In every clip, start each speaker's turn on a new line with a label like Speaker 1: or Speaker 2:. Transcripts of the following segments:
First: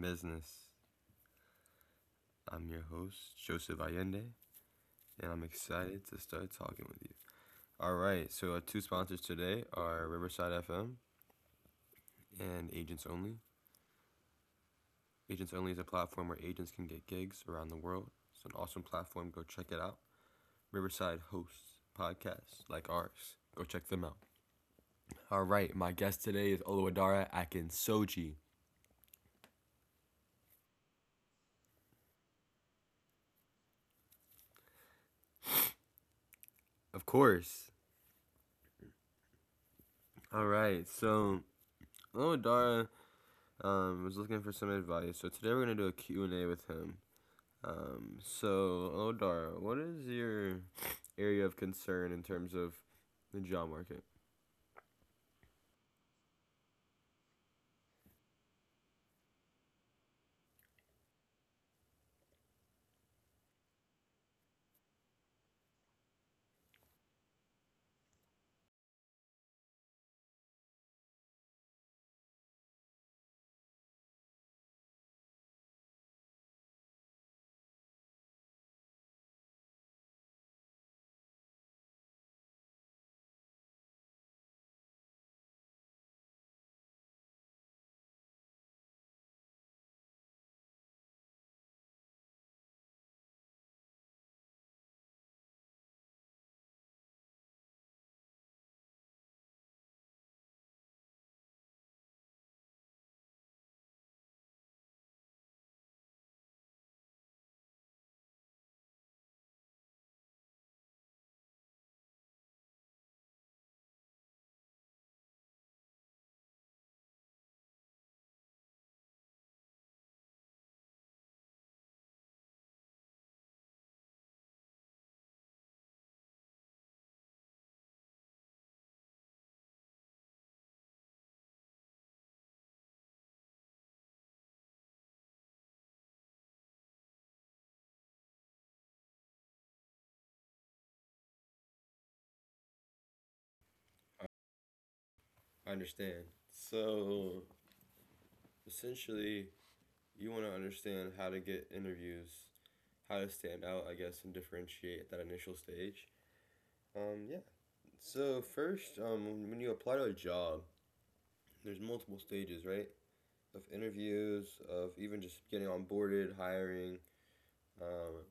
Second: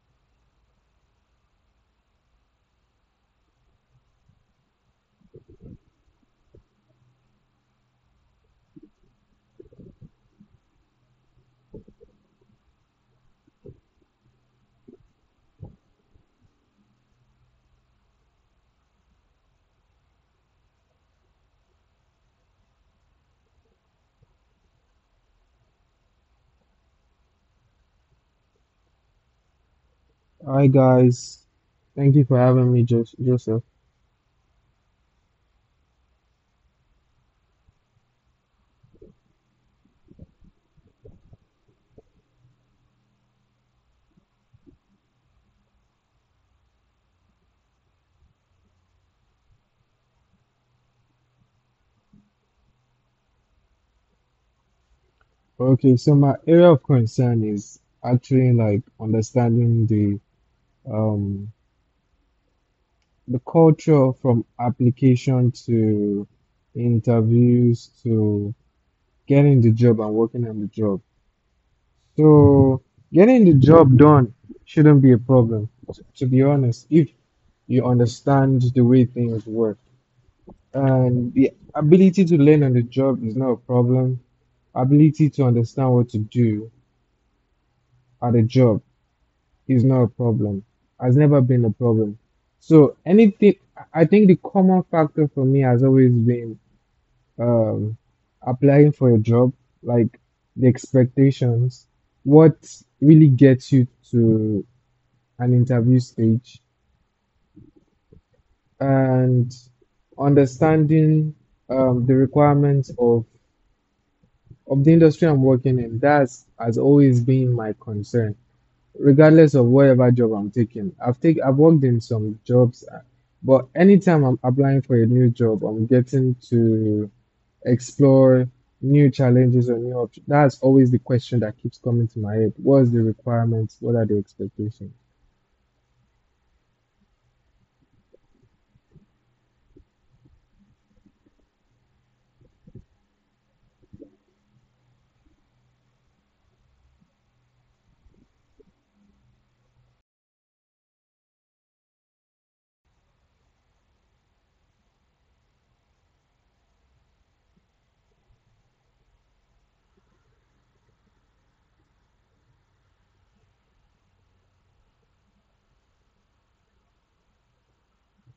Speaker 1: business. I'm your host, Joseph Allende, and I'm excited to start talking with you. All right, so our two sponsors today are Riverside FM and Agents Only. Agents Only is a platform where agents can get gigs around the world. It's an awesome platform. Go check it out. Riverside hosts podcasts like ours. Go check them out. All right, my guest today is Oluwadara Akinsoji.
Speaker 2: Hi guys, thank you for having me, Joseph.
Speaker 1: Of course. All right, so Oluwadara was looking for some advice. So today we're gonna do a Q and a with him. So Odar, what is your area of concern in terms of the job market?
Speaker 2: Okay, so my area of concern is actually like understanding um the culture from application to interviews to getting the job and working on the job. So getting the job done shouldn't be a problem, to be honest, if you understand the way things work. And the ability to learn on the job is not a problem. Ability to understand what to do at a job is not a problem. Has never been a problem. So anything, I think the common factor for me has always been um, applying for a job, like the expectations, what really gets you to an interview stage, and understanding the requirements of the industry I'm working in, that's has always been my concern, regardless of whatever job I'm taking. I've worked in some jobs, but anytime I'm applying for a new job, I'm getting to explore new challenges or new options. That's always the question that keeps coming to my head. What's the requirements? What are the expectations?
Speaker 1: I understand. So essentially, you want to understand how to get interviews, how to stand out, I guess, and differentiate at that initial stage. Yeah. So first, when you apply to a job, there's multiple stages, right? Of interviews, of even just getting onboarded, hiring, um,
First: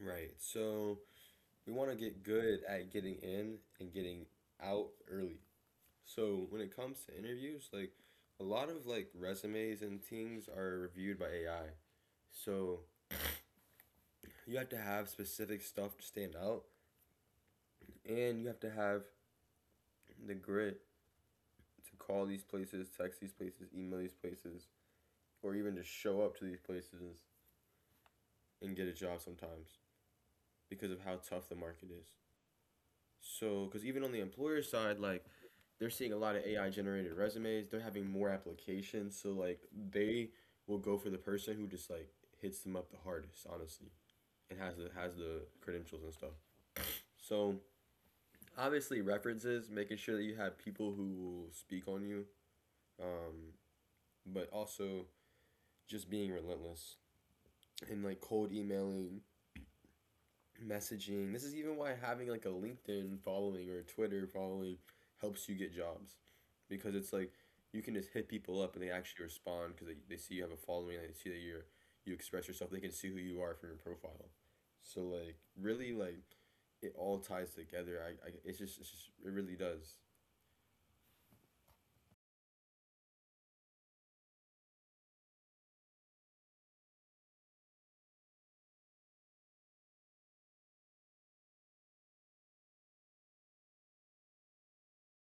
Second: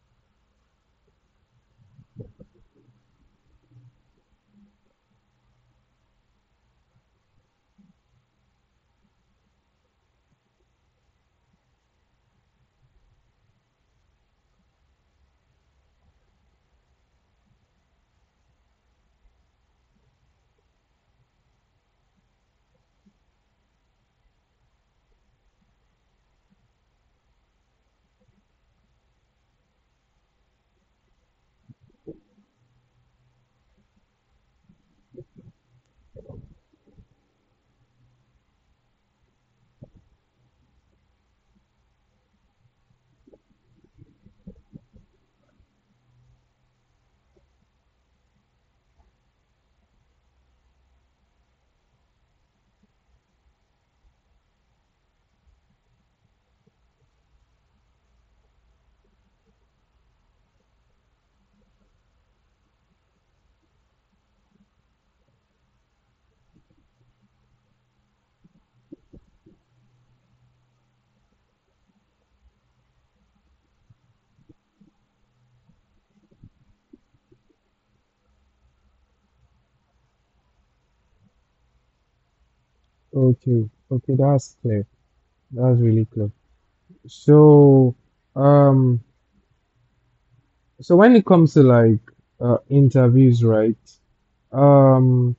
Speaker 1: right. So we want to get good at getting in and getting out early. So when it comes to interviews, like a lot of like resumes and things are reviewed by AI. So you have to have specific stuff to stand out, and you have to have the grit to call these places, text these places, email these places, or even just show up to these places and get a job sometimes because of how tough the market is. So, because even on the employer side, like they're seeing a lot of AI generated resumes, they're having more applications. So, like, they will go for the person who just like hits them up the hardest, honestly, and has the credentials and stuff. So, obviously, references, making sure that you have people who will speak on you, um, but also just being relentless and like cold emailing messaging. This is even why having like a LinkedIn following or a Twitter following helps you get jobs because it's like you can just hit people up and they actually respond because they see you have a following, and they see that you're you express yourself, they can see who you are from your profile. So like really like it all ties together, I it's just it really does.
Speaker 2: Okay, okay, that's clear. That's really clear. So, um, so when it comes to like interviews, right? Um,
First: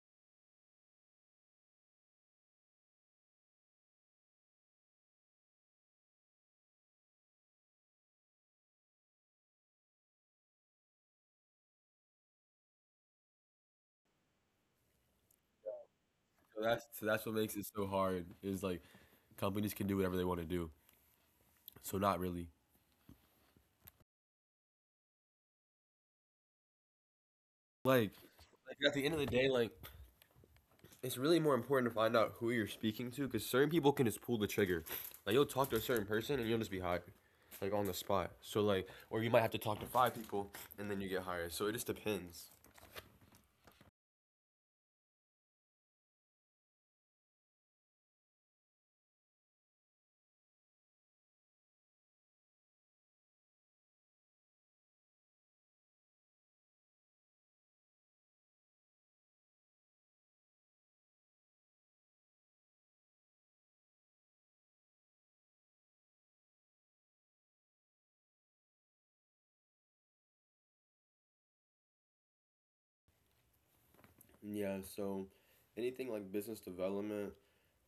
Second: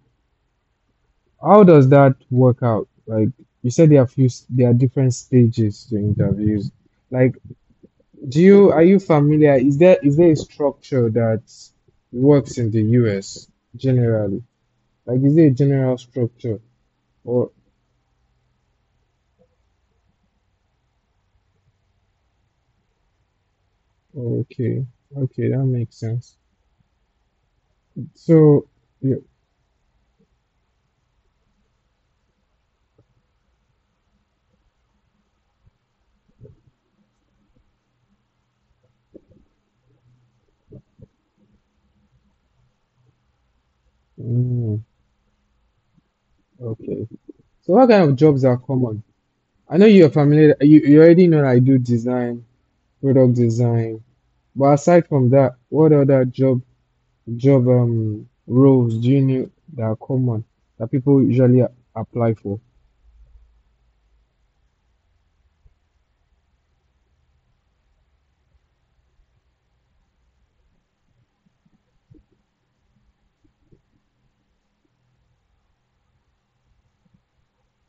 Speaker 2: how does that work out? Like you said, there are there are different stages to interviews. Like, do you are you familiar? Is there a structure that works in the US generally? Like, is there a general structure?
Speaker 1: So that's what
Speaker 2: Or
Speaker 1: makes it so hard is like companies can do whatever they want to do. So not really.
Speaker 2: oh, okay, okay, that makes sense.
Speaker 1: Like
Speaker 2: So,
Speaker 1: like at the end
Speaker 2: yeah,
Speaker 1: of the day, like it's really more important to find out who you're speaking to because certain people can just pull the trigger. Like you'll talk to a certain person and you'll just be hired, like on the spot. So like, or you might have to talk to five people and then you get hired. So it just depends.
Speaker 2: mm, okay. So, what kind of jobs are common? I know you're familiar. You already know I do design, product design. But aside from that, what other job roles do you know that are common that people usually apply for?
Speaker 1: Yeah, so anything like business development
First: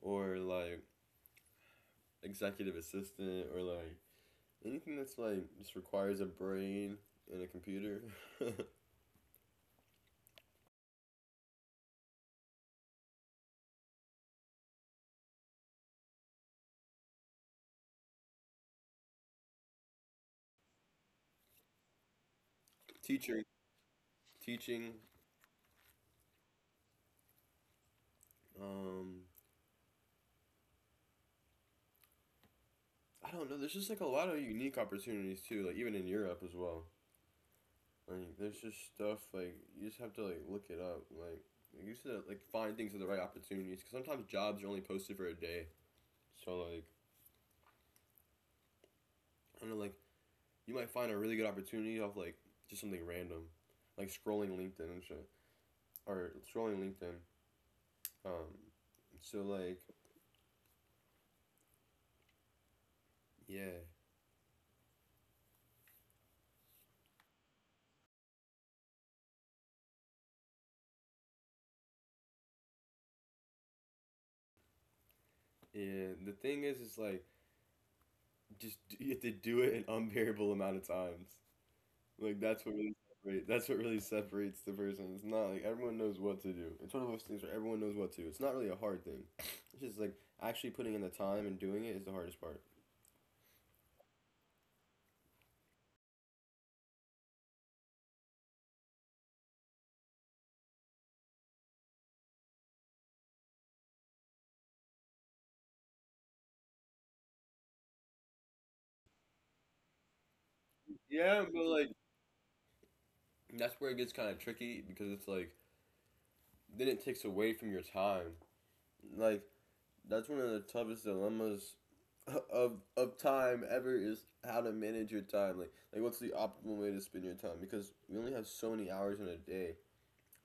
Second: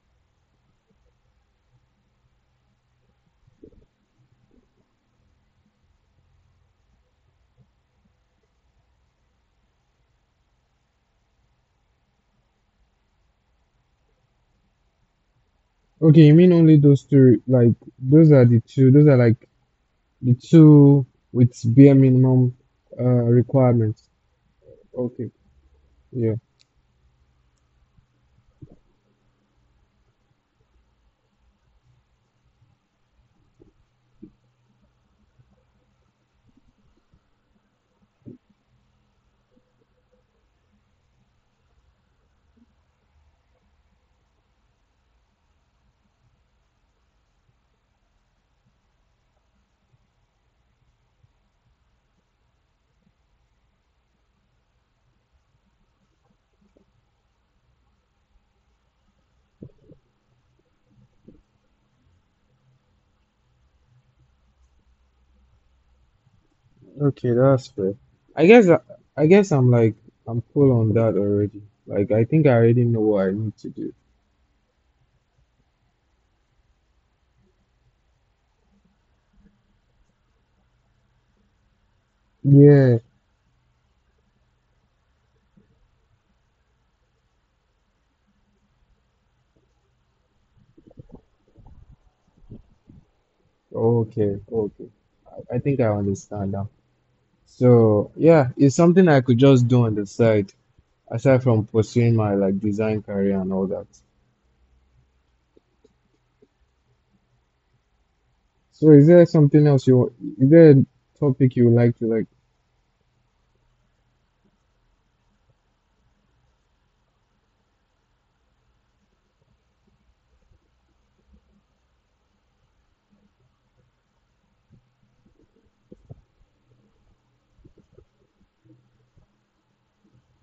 Speaker 1: or like executive assistant or like anything that's like just requires a brain and a computer.
Speaker 2: Okay, you mean only those two? Like those are the two. Those are like the two with bare minimum
Speaker 1: Teacher,
Speaker 2: requirements.
Speaker 1: teaching,
Speaker 2: Okay, yeah.
Speaker 1: um I don't know, there's just like a lot of unique opportunities too, like even in Europe as well. Like there's just stuff like you just have to like look it up. Like you just have to like find things at the right opportunities because sometimes jobs are only posted for a day. So like I don't know, like you might find a really good opportunity of like just something random, like scrolling LinkedIn and shit, or scrolling LinkedIn. Um, so like yeah,
Speaker 2: Okay, that's fair. I guess I, I guess I'm like I'm full on that already. Like I think I already know what I need to do.
Speaker 1: yeah. The thing is like just you have to do it an unbearable amount of times. Like
Speaker 2: Yeah.
Speaker 1: that's what really separates the person. It's not like everyone knows what to do. It's one of those things where everyone knows what to do. It's not really a hard thing. It's just like actually putting in the time and doing it is the hardest part.
Speaker 2: Okay. Okay. I think I understand now. So yeah, it's something I could just do on the side, aside from pursuing my like design career and all that. So is there something else you is there a
Speaker 1: Yeah,
Speaker 2: topic
Speaker 1: but
Speaker 2: you would
Speaker 1: like
Speaker 2: like to like
Speaker 1: that's where it gets kind of tricky because it's like then it takes away from your time. Like that's one of the toughest dilemmas of time ever is how to manage your time. Like what's the optimal way to spend your time? Because we only have so many hours in a day.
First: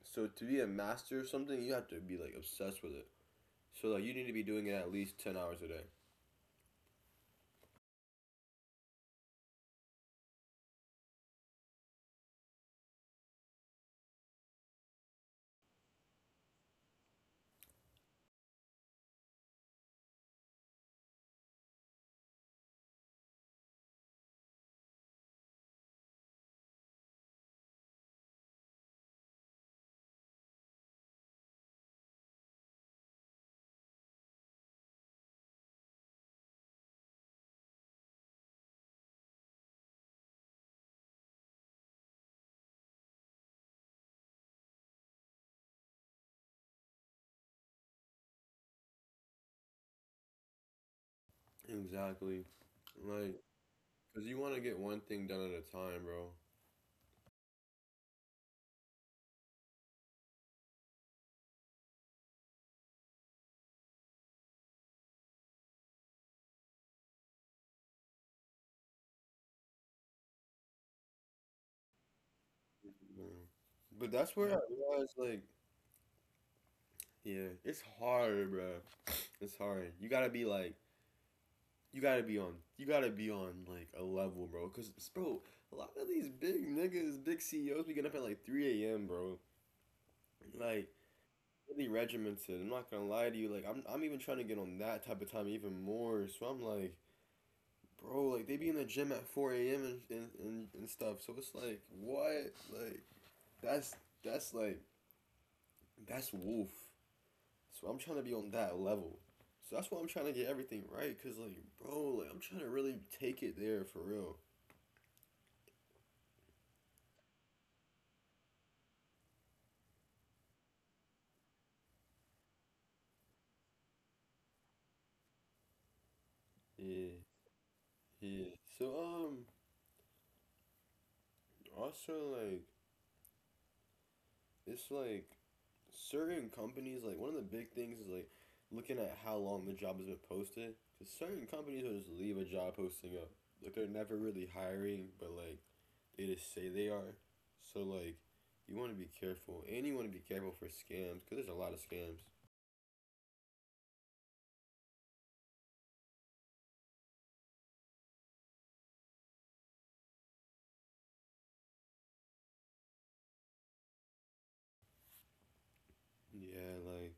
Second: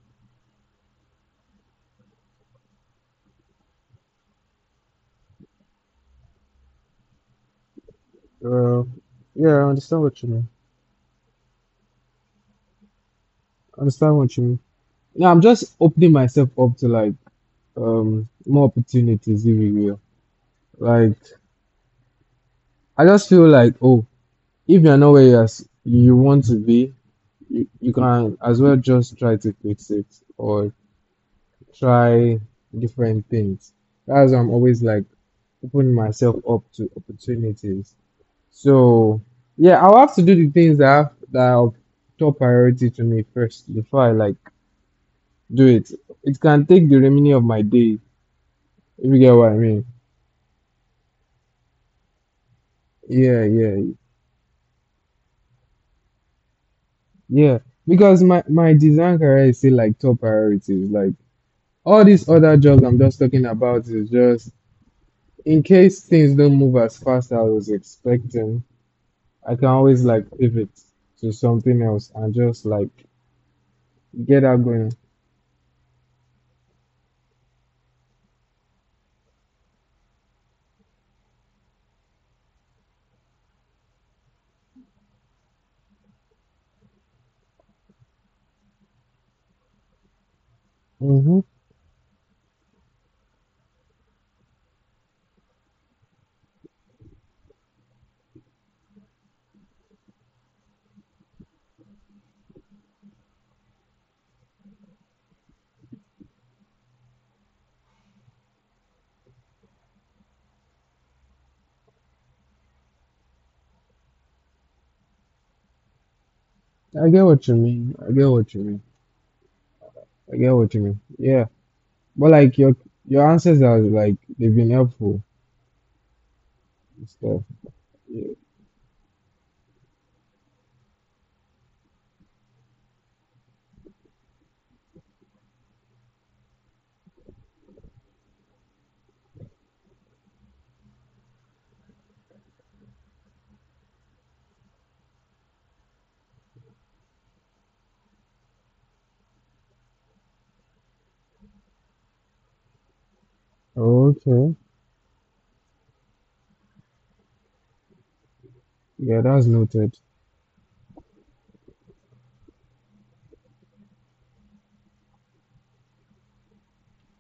Speaker 1: So to be a master of something, you have to be like obsessed with it. So like you need to be doing it at least 10 hours a day.
Speaker 2: uh, yeah, I understand what you mean. I understand what you mean. No, I'm just opening myself up to like more opportunities, if you will. Like I just feel like oh, if you're not where you want to be, you can as well just try to fix it or try different things. That's why I'm always like opening myself up to opportunities. So yeah, I'll have to do the things that that are of top priority to me first before I like do it. It can take the remaining of my day, if you get what I mean.
Speaker 1: Exactly. Like,
Speaker 2: Yeah, yeah,
Speaker 1: cause you want to get one thing done at a time, bro.
Speaker 2: yeah. Because my design career is still like top priorities. Like all these other jobs I'm just talking about is just in case things don't move as fast as I was expecting, I can always like pivot to something else and just like
Speaker 1: Mm. But that's
Speaker 2: get
Speaker 1: where I
Speaker 2: that going.
Speaker 1: realized, like, yeah, it's hard, bro. It's hard. You gotta be on, you gotta be on like a level, bro. Cause, bro, a lot of these big niggas, big CEOs, be getting up at like 3 a.m., bro. Like,
Speaker 2: Mm-hmm.
Speaker 1: really regimented. I'm not gonna lie to you. Like, I'm even trying to get on that type of time even more. So I'm like, bro, like they be in the gym at four a.m. And stuff. So it's like what, like that's that's like that's wolf. So I'm trying to be on that level. So that's why I'm trying to get everything right, cause like, bro, like I'm trying to really take it there for real.
Speaker 2: I get what you mean. I get what you mean. I get what you mean. Yeah, but like your answers are like they've been helpful and
Speaker 1: Yeah,
Speaker 2: stuff. Yeah.
Speaker 1: yeah. So also like, it's like certain companies like one of the big things is like looking at how long the job has been posted because certain companies will just leave a job posting up like they're never really hiring, but like they just say they are. So like you want to be careful, and you want to be careful for scams because there's a lot of scams.
Speaker 2: Okay. Yeah, that's noted.
Speaker 1: Yeah, like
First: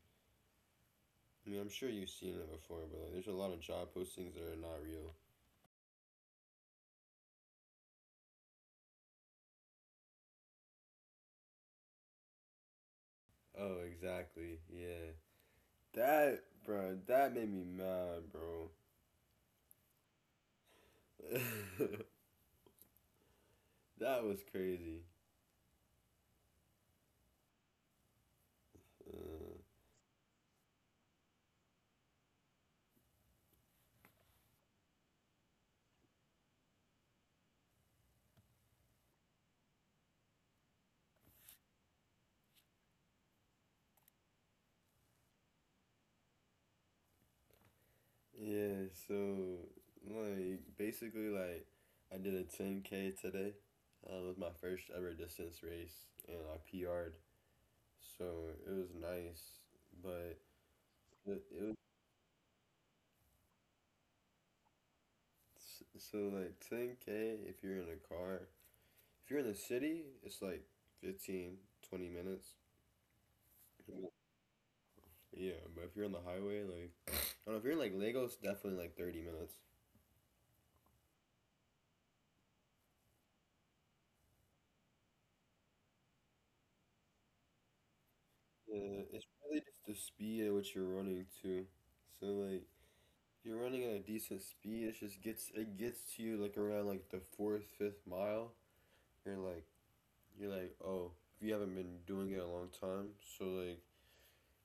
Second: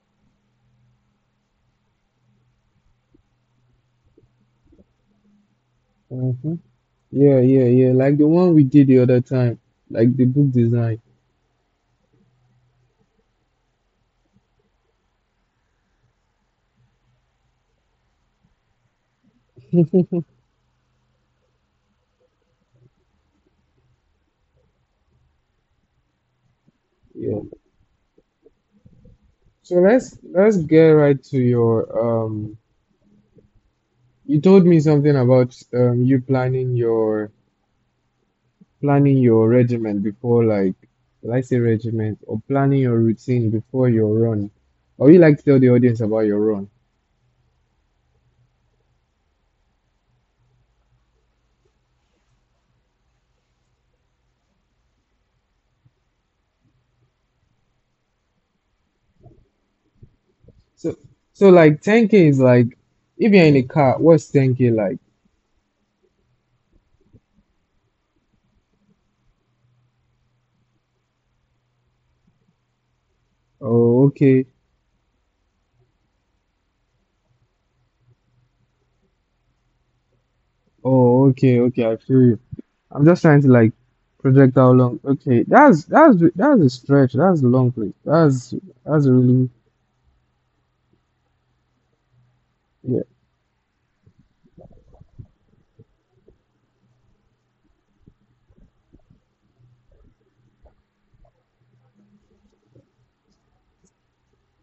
Speaker 1: I mean I'm sure you've seen it before, but like there's a lot of job postings that are not real.
Speaker 2: Mm-hmm. Yeah, yeah, yeah. Like the one we did the other time, like the book design.
Speaker 1: Oh exactly, yeah, that bro that made me mad bro. That was crazy.
Speaker 2: Yeah.
Speaker 1: uh,
Speaker 2: So let's get right to your um. You told me something about you planning your regiment before like will I say regiment or planning your routine before your run. Or you like to tell the audience about your run?
Speaker 1: Yeah, so like basically like I did a 10K today. It was my first ever distance race and I PR'd. So it was nice, but
Speaker 2: So
Speaker 1: it,
Speaker 2: so
Speaker 1: it was
Speaker 2: like 10K is like if you're in a car, what's 10K like?
Speaker 1: so like 10K if you're in a car. If you're in the city, it's like 15 to 20 minutes.
Speaker 2: Oh, okay.
Speaker 1: Yeah, but if you're on the highway, like I don't know, if you're in like Lagos, definitely like 30 minutes.
Speaker 2: Oh, okay, okay, I feel you. I'm just trying to like project how long. Okay, that's that's a stretch. That's a long place.
Speaker 1: Yeah,
Speaker 2: That's a
Speaker 1: it's
Speaker 2: really
Speaker 1: really just the speed at which you're running too. So like
Speaker 2: yeah,
Speaker 1: you're running at a decent speed. It just gets to you like around like the fourth, fifth mile. You're like you're like oh, you haven't been doing it a long time, so like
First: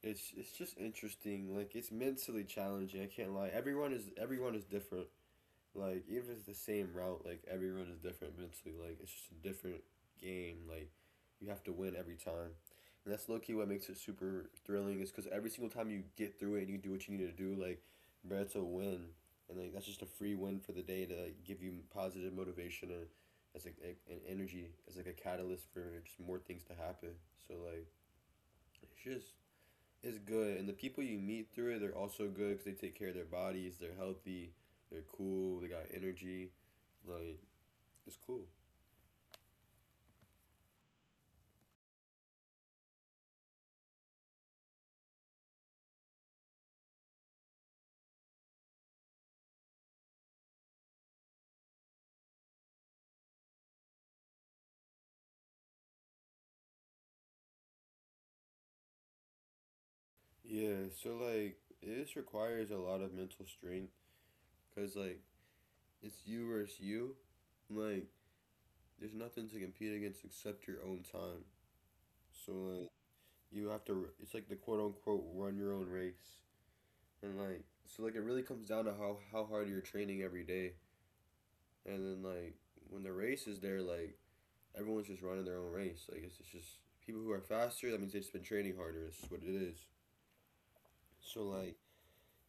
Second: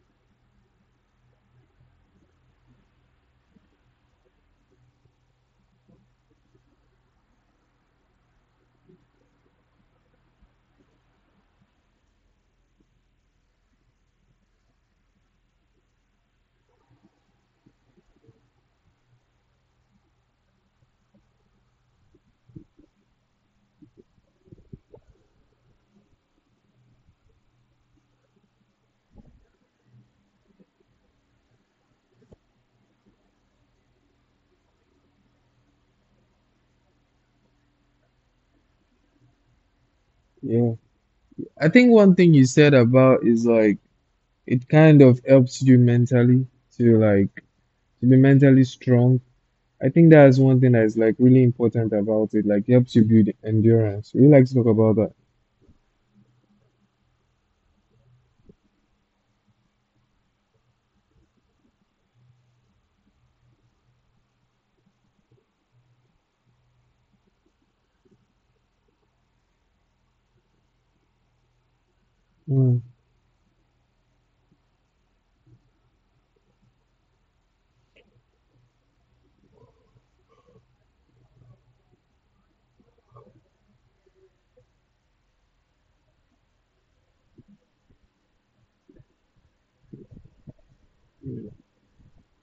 Speaker 1: it's just interesting. Like it's mentally challenging. I can't lie. Everyone is different. Like even if it's the same route, like everyone is different mentally. Like it's just a different game. Like you have to win every time, and that's low key what makes it super thrilling. Is because every single time you get through it and you do what you need to do, like bro, it's a win, and like that's just a free win for the day to like give you positive motivation and as like an energy as like a catalyst for just more things to happen. So like it's just is good, and the people you meet through it, they're also good because they take care of their bodies. They're healthy. They're cool. They got energy. Like it's cool.
Speaker 2: yeah. I think one thing you said about is like it kind of helps you mentally to like to be mentally strong. I think that's one thing that is like really important about it. Like helps you build endurance. We like to talk about that.
Speaker 1: Yeah. So like this requires a lot of mental strength because like it's you versus you. Like there's nothing to compete against except your own time. So
Speaker 2: Mm,
Speaker 1: like you have to. It's like the quote unquote run your own race, and like so like it really comes down to how hard you're training every day, and then like when the race is there, like everyone's just running their own race. Like it's just people who are faster. That means they've just been training harder. It's just what it is. So like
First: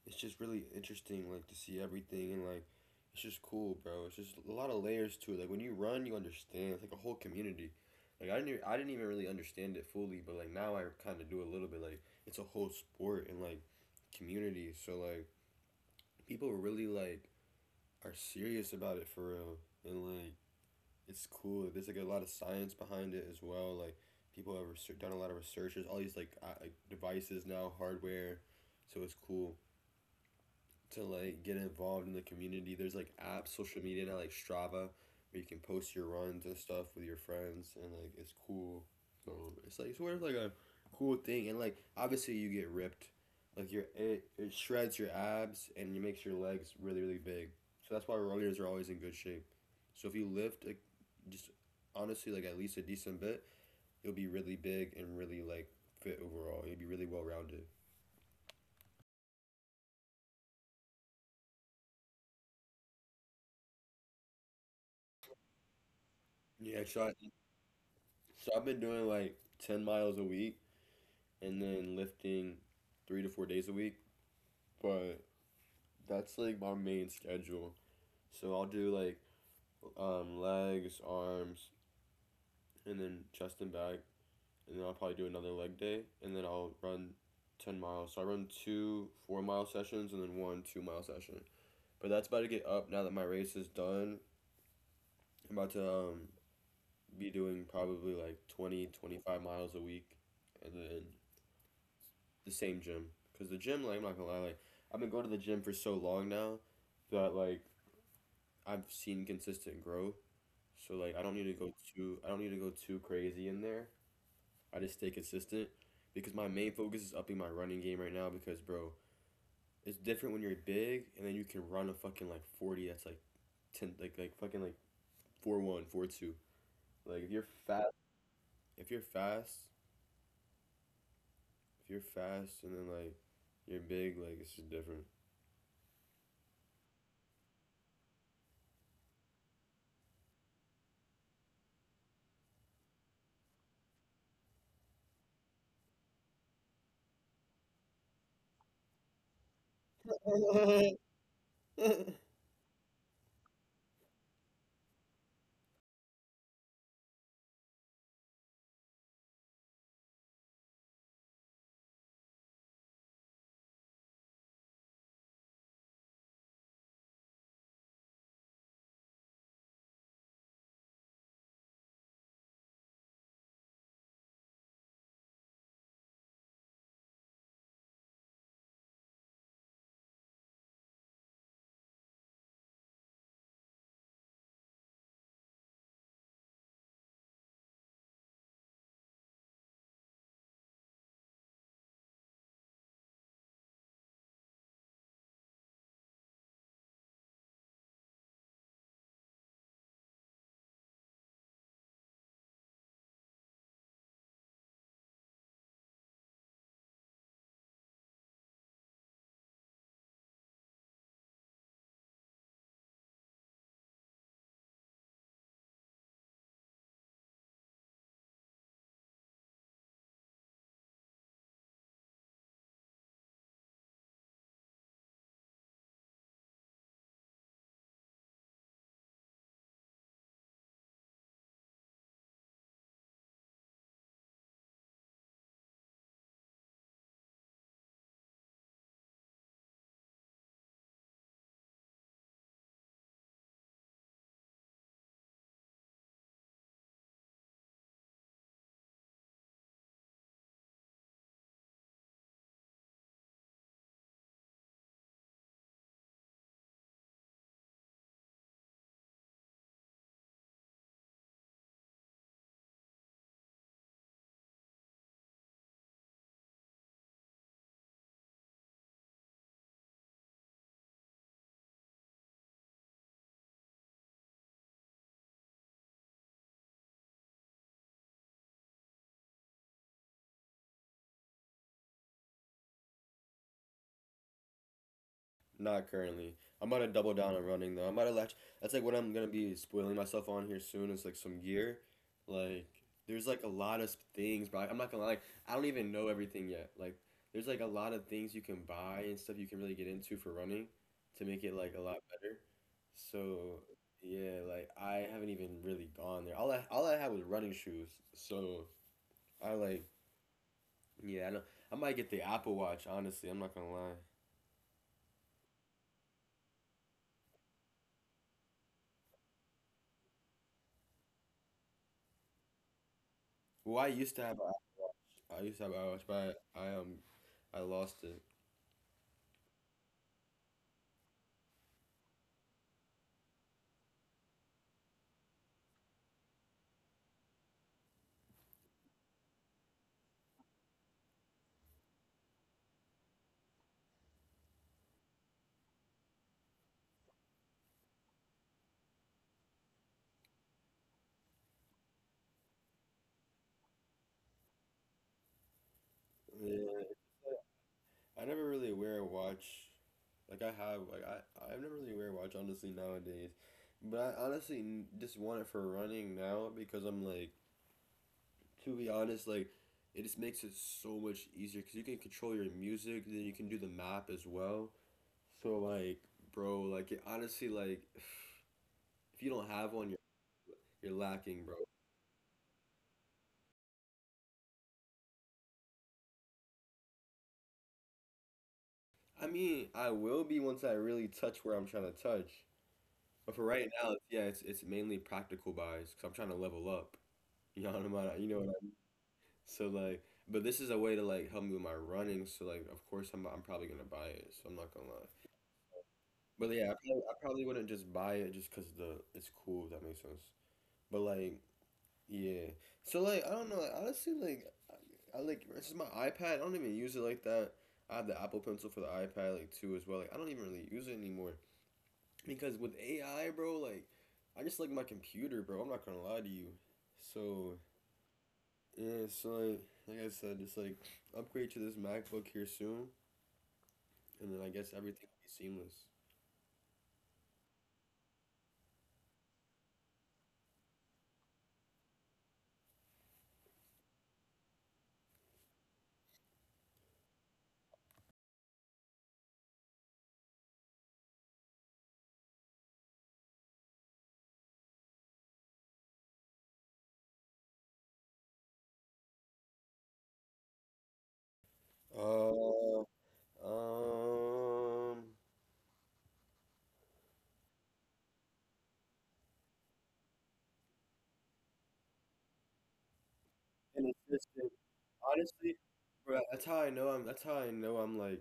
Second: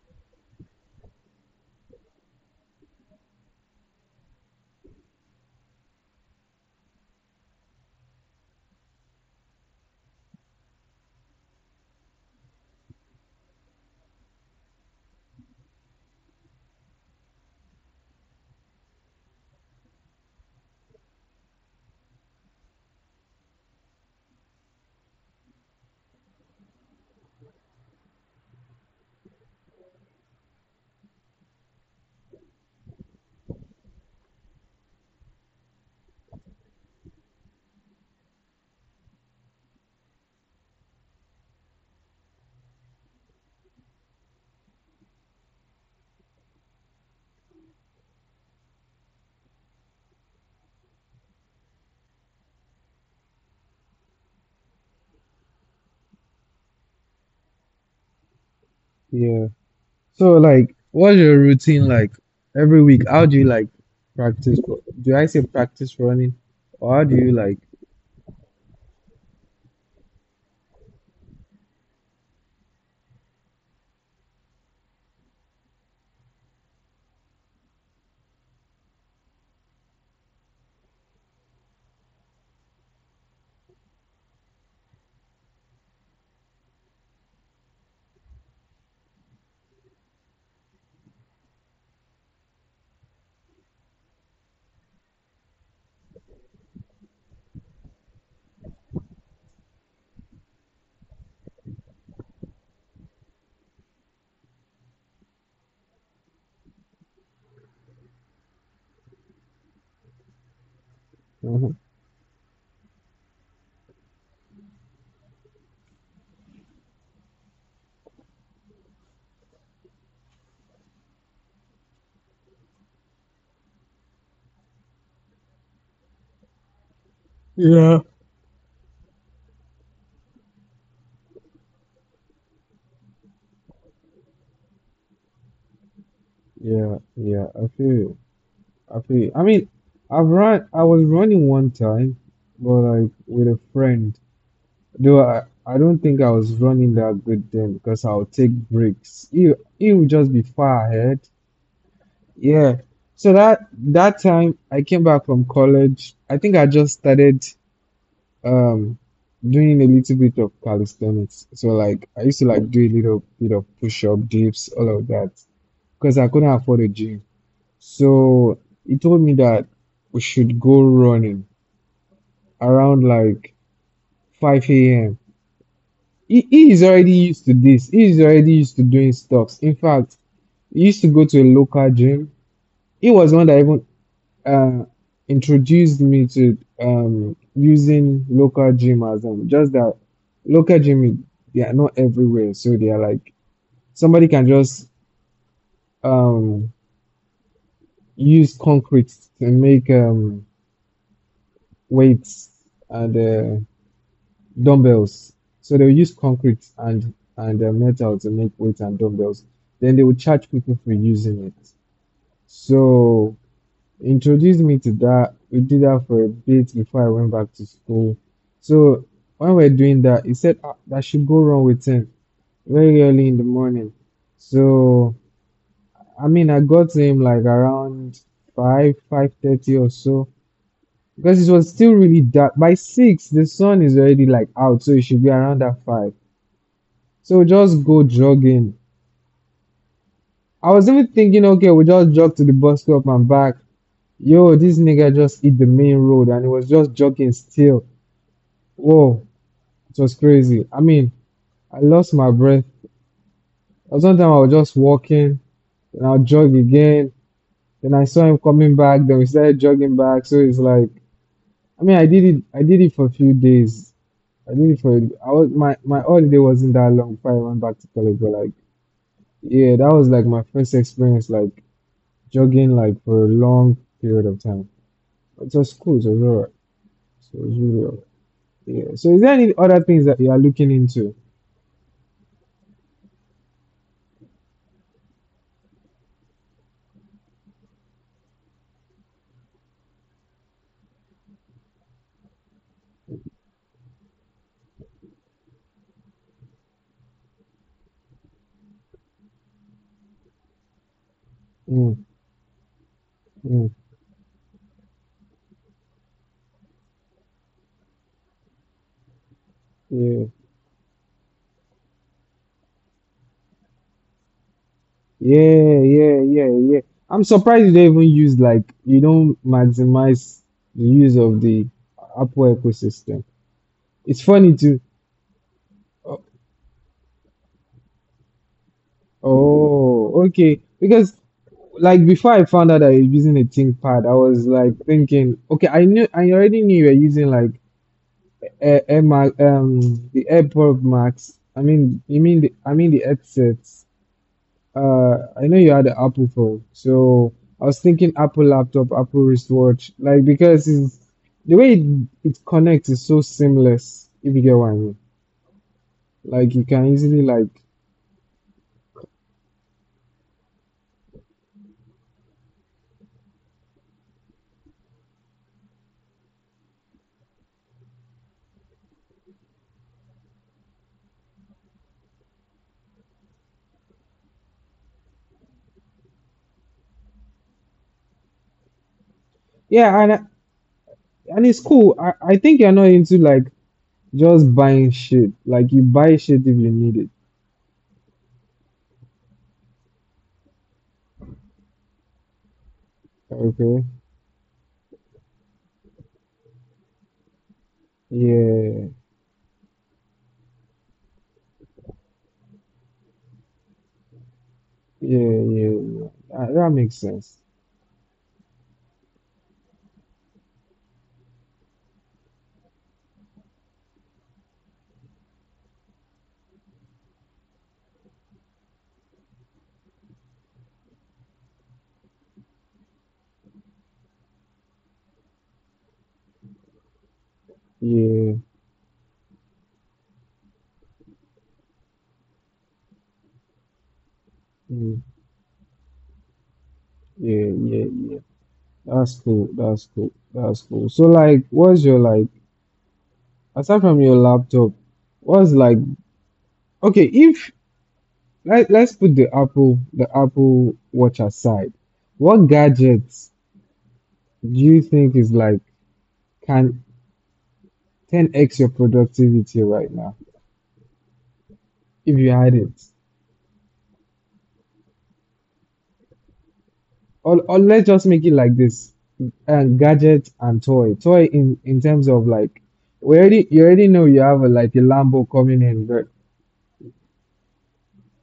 Speaker 1: it's just really interesting like to see everything, and like it's just cool, bro. It's just a lot of layers to it. Like when you run, you understand. It's like a whole community. Like I didn't even really understand it fully, but like now I kind of do a little bit. Like it's a whole sport and like community. So like people really like are serious about it for real, and like it's cool. Like, there's like a lot of science behind it as well. Like people have done a lot of research. There's all these like devices now, hardware, so it's cool to like get involved in the community. There's like apps, social media now, like Strava, where you can post your runs and stuff with your friends, and like it's cool. So it's like sort of like a cool thing, and like obviously you get ripped, like it shreds your abs and it makes your legs really really big. So that's why runners are always in good shape. So if you lift like just honestly like at least a decent bit, you'll be really big and really like fit overall. You'll be really well rounded.
Speaker 2: yeah. So like, what's your routine like every week? How do you like practice? Do I say practice running,
Speaker 1: Yeah,
Speaker 2: or how
Speaker 1: so, I,
Speaker 2: do you like?
Speaker 1: so I've been doing like 10 miles a week and then lifting 3 to 4 days a week. But that's like my main schedule. So I'll do like legs, arms, and then chest and back, and then I'll probably do another leg day, and then I'll run 10 miles. So I run 2 four-mile sessions and then 1 two-mile session. But that's about to get up now that my race is done. I'm about to be doing probably like 20 to 25 miles a week, and then the same gym because the gym like I'm not gonna lie like I've been going to the gym for so long now that like I've seen consistent growth. So like
Speaker 2: Mhm.
Speaker 1: I don't need to go too crazy in there. I just stay consistent because my main focus is upping my running game right now because bro, it's different when you're big and then you can run a fucking like 40 that's like 10 like fucking like 4.1, 4.2. Like
Speaker 2: Yeah.
Speaker 1: if you're fast, and then like you're big like it's just different.
Speaker 2: Yeah, yeah, I feel you. I feel you. I mean, I've run. I was running one time, but like with a friend. Though I don't think I was running that good then because I'll take breaks. He would just be far ahead. Yeah. So that time I came back from college. I think I just started um doing a little bit of calisthenics. So like I used to like do a little bit of push-up, dips, all of that, because I couldn't afford a gym. So he told me that we should go running around like 5 a.m. He is already used to this. He is already used to doing stuffs. In fact, he used to go to a local gym. He was one that even uh, introduced me to using local gym as just that local gym they are not everywhere, so they are like somebody can just um, use concrete to make weights and dumbbells. So they'll use concrete and metal to make weights and dumbbells. Then they will charge people for using it. So introduced me to that. We did that for a bit before I went back to school. So when we are doing that, he said ah, that should go wrong with him very early in the morning. So I mean, I got to him like around five, 5:30 or so because it was still really dark. By six, the sun is already like out, so it should be around that five. So we just go jogging. I was even thinking, okay, we just jog to the bus stop and back. Yo, this nigga just hit the main road and he was just jogging still. Whoa, it was crazy. I mean, I lost my breath. Sometimes I was just walking, then I'll jog again. Then I saw him coming back, then we started jogging back. So it's like, I mean, I did it. I did it for a few days. I did it for. I was my my holiday wasn't that long before I went back to college. But like, yeah, that was like my first experience, like jogging like for a long period of time. It was cool. It was alright. So it was really alright. Yeah. So is there any other things that you are looking into?
Speaker 1: Not currently. I'm about to double down on running though. I'm about to latch. That's like what I'm gonna be spoiling myself on here soon. It's like some gear. Like there's like a lot of things, bro. I'm not gonna lie. I don't even know everything yet. Like there's like a lot of things you can buy and stuff you can really get into for running, to make it like a lot
Speaker 2: Mm,
Speaker 1: better. So
Speaker 2: mm,
Speaker 1: yeah, like I haven't even really gone there. All I had was running shoes. So I like
Speaker 2: yeah.
Speaker 1: yeah. I know I might get the Apple Watch. Honestly, I'm not gonna lie.
Speaker 2: Yeah, yeah, yeah, yeah. I'm surprised you don't even use like you don't maximize the use of the Apple ecosystem.
Speaker 1: Well,
Speaker 2: It's funny too.
Speaker 1: I used to have iWatch,
Speaker 2: Oh,
Speaker 1: but I I lost it.
Speaker 2: oh, okay. Because like before I found out I was using a ThinkPad, I was like thinking, okay, I already knew you were using like the AirPod Max. I mean, you mean the I mean the headsets. I know you had an Apple phone, so I was thinking Apple laptop, Apple wristwatch, like because the way it connects is so seamless, if you get what I mean. Like you can
Speaker 1: Yeah.
Speaker 2: easily like
Speaker 1: I never really wear a watch. Like I have, like I never really wear a watch honestly nowadays. But I honestly just want it for running now because I'm like, to be honest, like it just makes it so much easier because you can control your music, then you can do the map as well. So like, bro, like it, honestly, like if you don't have one,
Speaker 2: yeah, and
Speaker 1: you're
Speaker 2: and
Speaker 1: lacking,
Speaker 2: it's
Speaker 1: bro.
Speaker 2: cool. I think you're not into like just buying shit. Like you buy shit if you need it.
Speaker 1: I mean, I will be once I really touch where I'm trying to touch. But for right
Speaker 2: Okay.
Speaker 1: now, it's, yeah, it's mainly practical buys because I'm trying to level up. You know what I'm at? You know what I mean?
Speaker 2: Yeah.
Speaker 1: So like, but this is a way to like help me with my running. So like, of course, I'm probably gonna buy it. So I'm not gonna lie.
Speaker 2: Yeah. Yeah. yeah.
Speaker 1: But yeah,
Speaker 2: That makes
Speaker 1: I
Speaker 2: sense.
Speaker 1: probably wouldn't just buy it just because the it's cool. If that makes sense. But like, yeah. So like, I don't know. Like, honestly, like, I like this is my iPad. I don't even use it like that. I have the Apple Pencil for the iPad like too as well. Like, I don't even really use it anymore. Because with AI, bro, like I just like my computer, bro. I'm not gonna lie to you. So
Speaker 2: Yeah.
Speaker 1: yeah, so like I said, just like upgrade to this MacBook here soon, and then I guess
Speaker 2: mm,
Speaker 1: everything will be seamless.
Speaker 2: Yeah. Yeah. Yeah. That's cool. That's cool. That's cool. So like, what's your like? Aside from your laptop, what's like okay, if let's put the Apple Watch aside, what gadgets do you think is like can 10x your productivity right now if you had it?
Speaker 1: Uh, um,
Speaker 2: Or let's just make it like this. And gadget and toy. Toy in terms of like we already you
Speaker 1: an
Speaker 2: already know you have
Speaker 1: assistant.
Speaker 2: like a Lambo
Speaker 1: Honestly,
Speaker 2: coming in, but
Speaker 1: bro, That's how I know I'm like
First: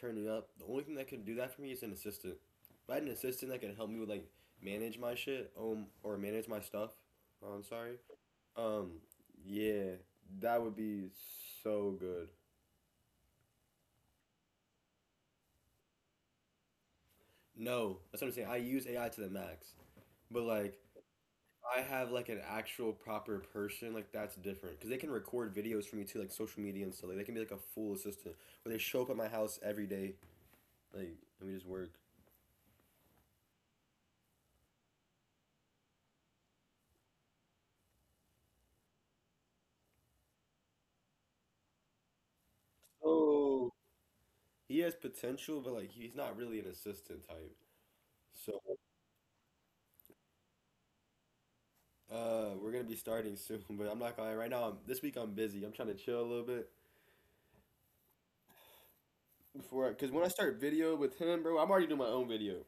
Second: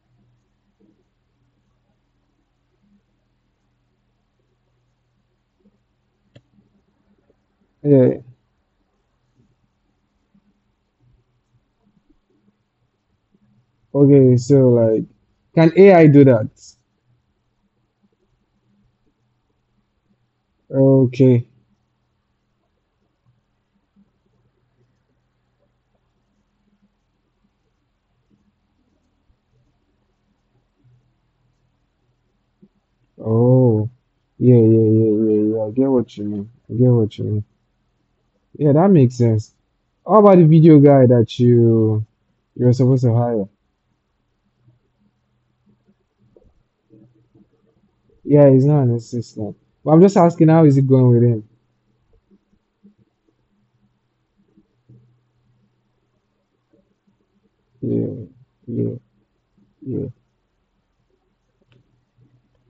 Speaker 1: turning up. The only thing that can do that for me is an assistant. If I had an assistant that can help me with like manage my shit, or manage my stuff. I'm sorry.
Speaker 2: yeah.
Speaker 1: Um, yeah, that would be so good.
Speaker 2: Okay, so like can AI do that?
Speaker 1: No, that's what I'm saying. I use AI to the max, but like
Speaker 2: Okay.
Speaker 1: I have like an actual proper person, like that's different because they can record videos for me too, like social media and stuff. Like they can be like a full assistant where they show up at my house every day, like and we just work.
Speaker 2: Oh, yeah, yeah, yeah, yeah, yeah. I get what you mean. I get what you mean. Yeah, that makes sense. How about the video guy that you're supposed to hire?
Speaker 1: Oh, he has potential, but like he's not really an assistant type.
Speaker 2: Yeah,
Speaker 1: So
Speaker 2: he's not an assistant. But I'm just asking, how is it going with him?
Speaker 1: we're gonna be starting soon, but I'm not gonna right now. This week I'm busy. I'm trying to chill a little bit,
Speaker 2: Yeah, yeah,
Speaker 1: before
Speaker 2: yeah,
Speaker 1: because when I start video with him, bro, I'm already doing my own video.